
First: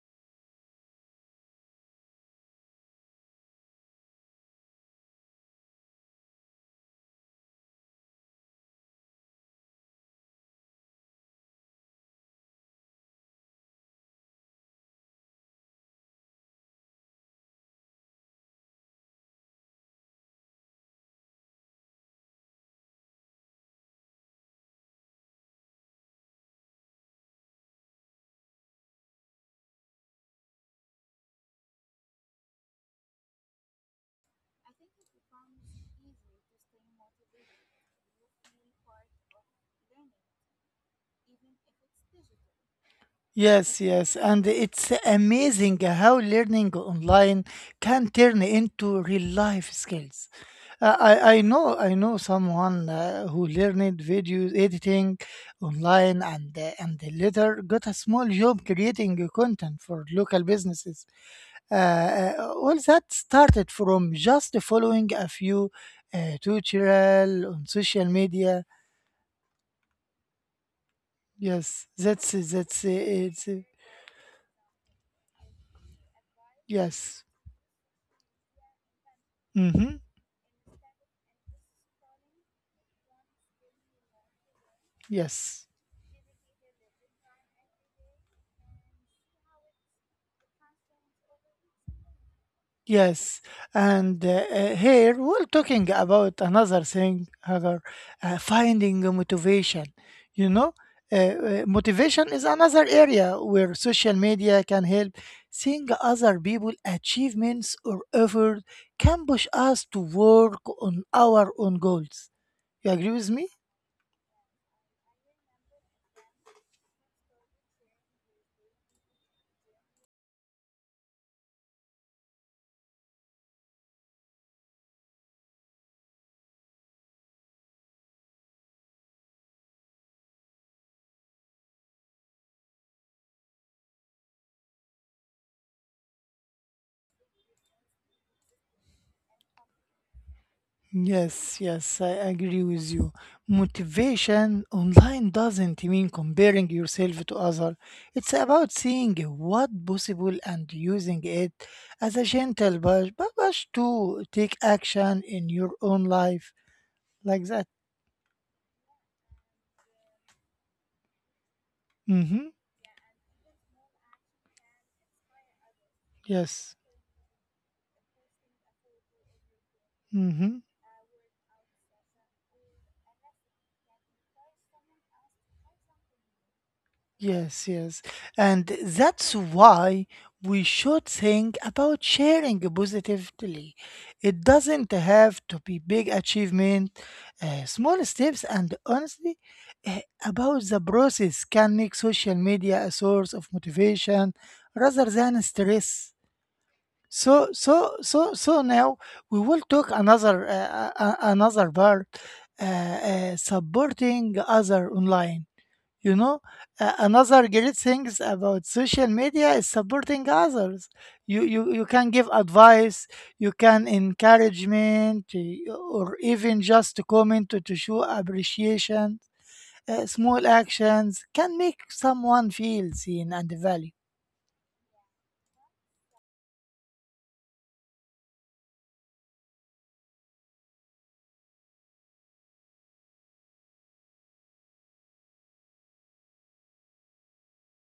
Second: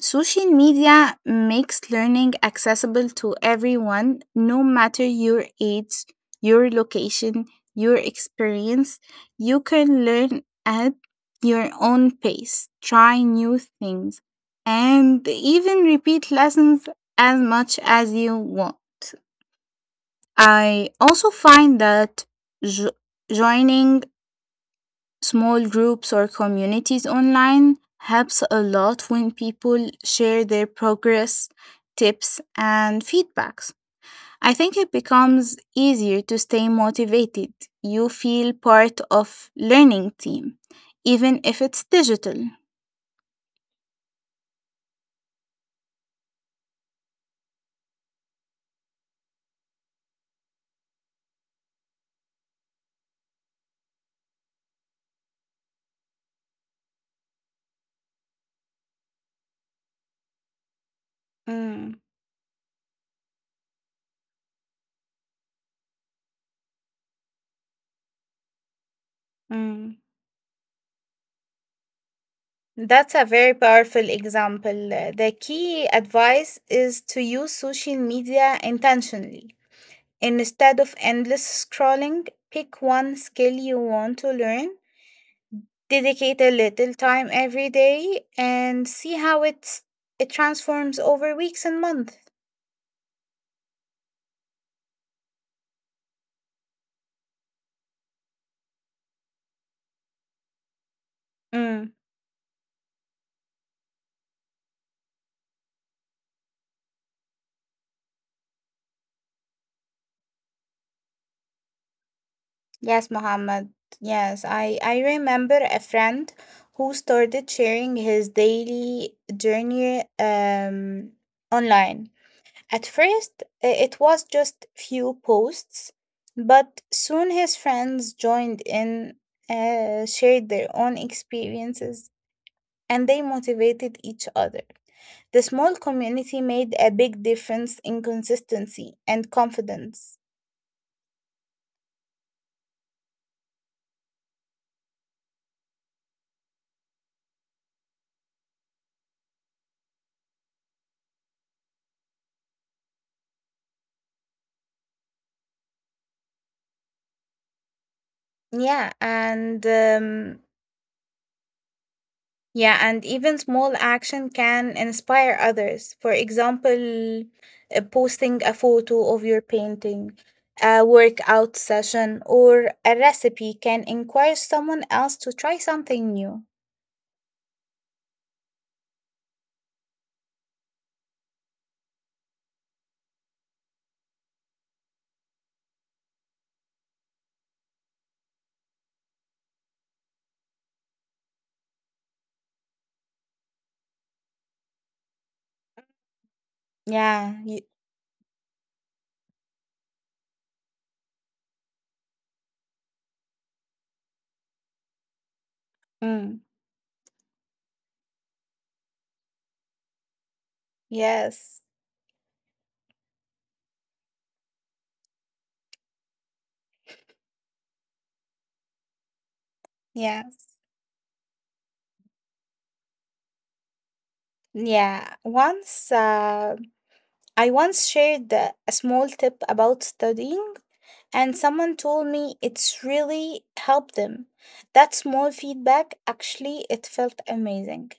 S2: Social media makes learning accessible to everyone, no matter your age, your location, your experience. You can learn at your own pace, try new things, and even repeat lessons as much as you want. I also find that jo- joining small groups or communities online helps a lot when people share their progress, tips and feedbacks. I think it becomes easier to stay motivated. You feel part of learning team even if it's digital.
S1: Yes, yes, and it's amazing how learning online can turn into real life skills. Uh, I, I know I know someone uh, who learned video editing online, and uh, and later got a small job creating content for local businesses.
S2: Mm,
S1: Uh, all that started from just following a few uh, tutorial on social media.
S2: mm.
S1: Yes, that's that's uh,
S2: That's a
S1: it's,
S2: very
S1: uh,
S2: powerful example. Uh, The key advice is to
S1: yes.
S2: use social media intentionally.
S1: Hmm.
S2: Instead of endless scrolling, pick one skill you want to learn,
S1: Yes.
S2: dedicate a little time every day, and see how it's, it transforms over weeks and months.
S1: Yes, and uh, uh, here we're talking about another thing, Hagar, uh, finding a motivation. You know, uh, uh,
S2: Mm.
S1: motivation is another area where social media can help. Seeing other people' achievements or effort can push us to work on our own goals. You
S2: Yes,
S1: agree with me?
S2: Mohammed. Yes, I, I remember a friend who started sharing his daily journey um, online. At first, i- it was just few posts, but soon his friends joined in, uh, shared their own experiences, and they motivated each other. The small community made a big difference in consistency and confidence.
S1: Yes, yes, I agree with you. Motivation online doesn't mean comparing yourself to others. It's about seeing what possible and using it as a gentle push, pu- push to take action in your own life, like that.
S2: Yeah, and um,
S1: Mm-hmm.
S2: yeah, and even small action can inspire others. For
S1: Yes.
S2: example, uh, posting a photo of your painting,
S1: Mm-hmm.
S2: a workout session, or a recipe can encourage someone else to try something new.
S1: Yes, yes. And that's why we should think about sharing positively. It doesn't have to be big achievement, uh, small steps, and honestly, uh, about the process can make social media a source of motivation rather than stress.
S2: Yeah.
S1: So,
S2: Y-
S1: so, so, so now we will talk another, uh, uh, uh, another part, uh, uh, supporting other online. You
S2: mm,
S1: know, a- another great things about social media is supporting others. You
S2: yes.
S1: you, you can give advice, you can encouragement, eh, or even just to comment to, to show appreciation. Uh, small
S2: Yes.
S1: actions can make someone feel seen and valued.
S2: Yeah. Once uh, I once shared uh, a small tip about studying and someone told me it's really helped them. That small feedback actually it felt amazing.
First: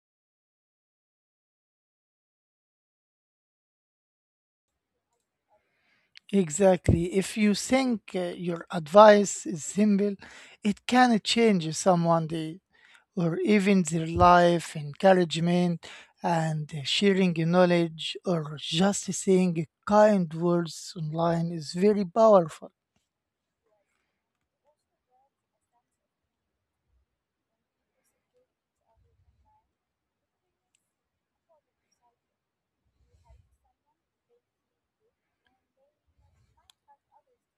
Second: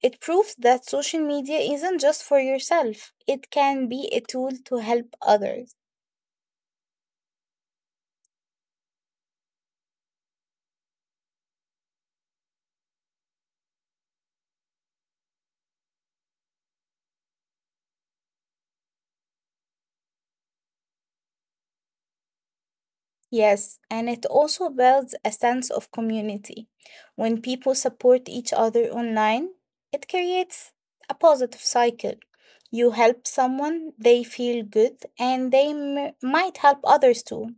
S2: It proves that social media isn't just for yourself. It can be a tool to help others.
S1: Exactly. If you think uh, your advice is simple, it can change someone's day, or even their life. Encouragement, and sharing knowledge or just saying kind words online is very powerful.
S2: Yes, and it also builds a sense of community. When people support each other online, it creates a positive cycle. You help someone, they feel good, and they m- might help others too.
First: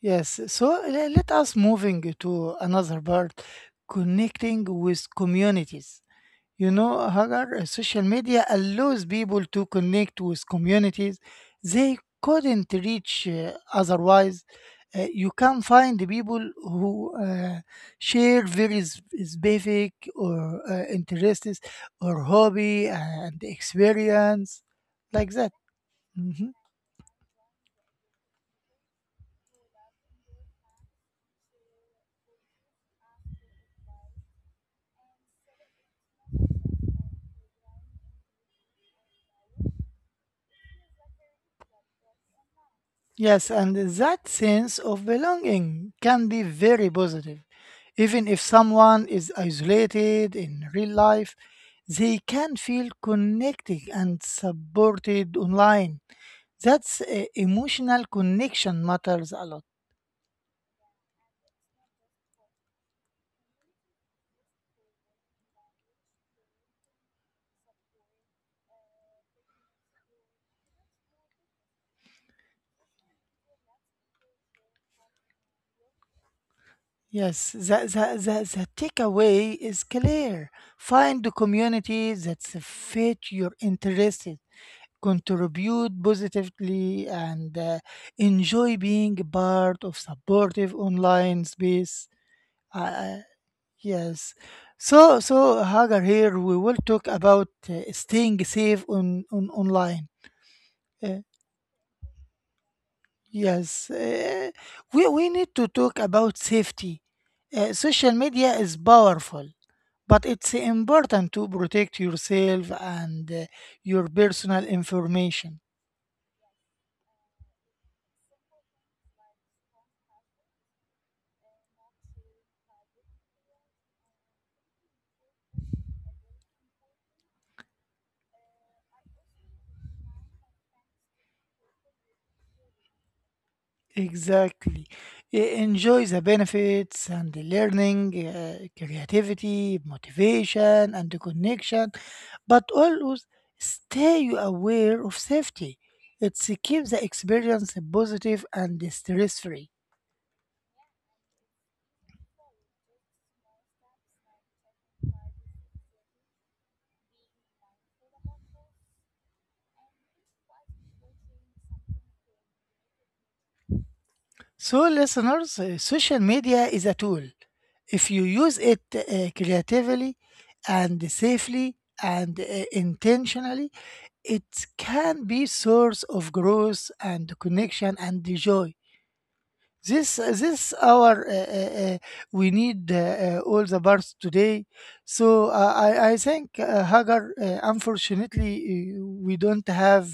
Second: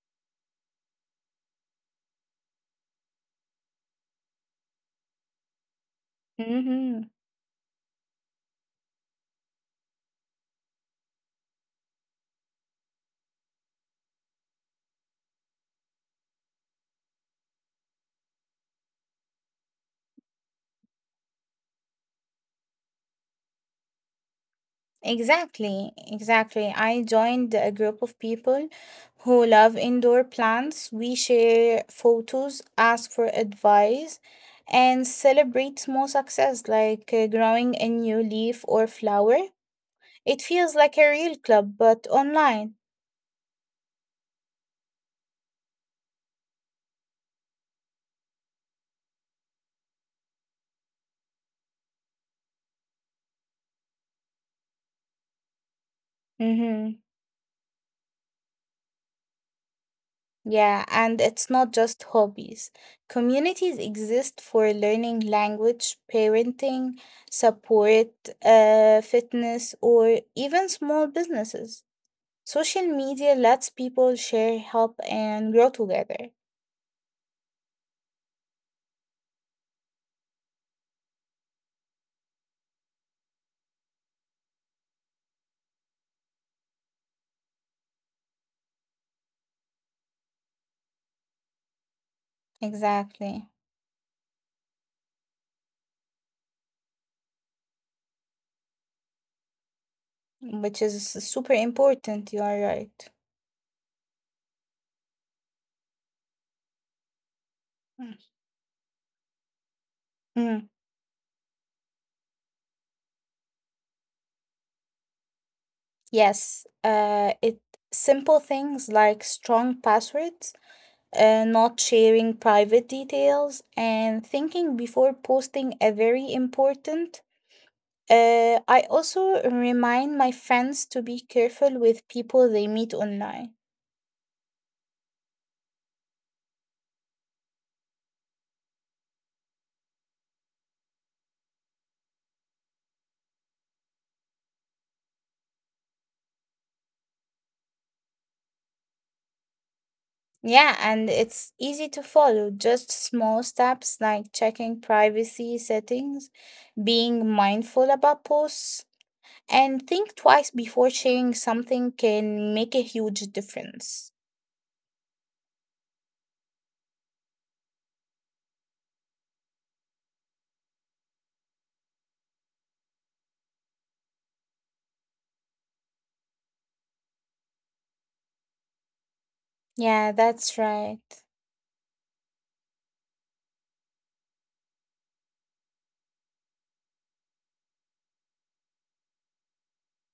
S1: Yes, so le- let us moving to another part, connecting with communities. You know,
S2: Mhm.
S1: Hagar, uh, social media allows people to connect with communities they couldn't reach uh, otherwise. Uh, you can find people who uh, share very s- specific or uh, interests or hobby and experience, like that.
S2: Exactly,
S1: Mm-hmm.
S2: exactly. I joined a group of people who love indoor plants. We share photos, ask for advice, and celebrate small success like uh, growing a new leaf or flower. It feels like a real club, but online.
S1: Yes, and that sense of belonging can be very positive. Even if someone is isolated in real life, they can feel connected and supported online.
S2: Mm-hmm.
S1: That's uh, emotional connection matters a lot.
S2: Yeah, and it's not just hobbies. Communities exist for learning language, parenting, support, uh, fitness, or even small businesses. Social media lets people share help and grow together.
S1: Yes, the, the, the, the takeaway is clear. Find the community that fit your interests, contribute positively, and uh, enjoy being a part of supportive online space. Uh,
S2: Exactly.
S1: yes. So, so Hagar, here we will talk about uh, staying safe on, on online.
S2: Which is
S1: Uh,
S2: super important. You are right.
S1: yes. Uh, we, we need to talk about safety. Uh, social
S2: Mm.
S1: media is powerful, but it's
S2: Mm,
S1: important to protect yourself and uh, your personal information.
S2: yes. Uh, it simple things like strong passwords, uh, not sharing private details, and thinking before posting are very important. Uh, I also remind my friends to be careful with people they meet online.
S1: Exactly. E- Enjoy the benefits and the learning, uh, creativity, motivation, and the connection, but always stay aware of safety. It's keep the experience positive and stress free.
S2: Yeah, and it's easy to follow. Just small steps like checking privacy settings, being mindful about posts, and think twice before sharing something can make a huge difference.
S1: So, listeners, uh, social media is a tool. If you use it uh, creatively and safely and uh, intentionally, it can be source of growth and connection and joy.
S2: Yeah,
S1: This
S2: that's
S1: this
S2: right.
S1: our uh, uh, uh, we need uh, uh, all the birds today. So uh, I I think uh, Hagar, uh, unfortunately, uh, we don't have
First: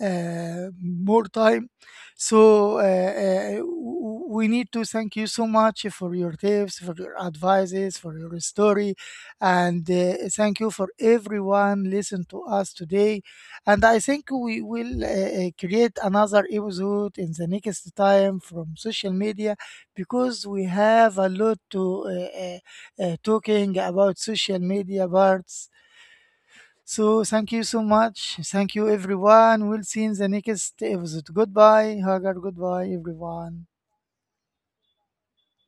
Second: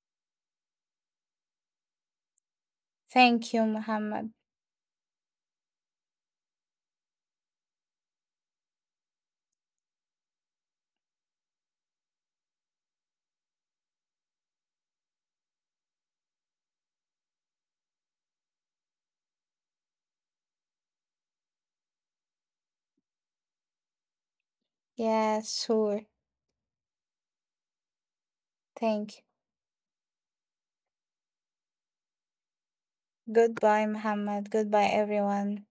S1: uh, more time. So uh,
S2: Thank
S1: uh,
S2: you,
S1: w-
S2: Muhammad.
S1: we need to thank you so much for your tips, for your advices, for your story, and uh, thank you for everyone listen to us today, and I think we will uh, uh, create another episode in the next time from social media, because we have a lot to uh, uh, uh, talking about social media
S2: Yeah,
S1: parts.
S2: sure.
S1: So thank you so much. Thank you,
S2: Thank you.
S1: everyone. We'll see you in the next episode. Goodbye, Hagar. Goodbye, everyone.
S2: Goodbye, Muhammad. Goodbye, everyone.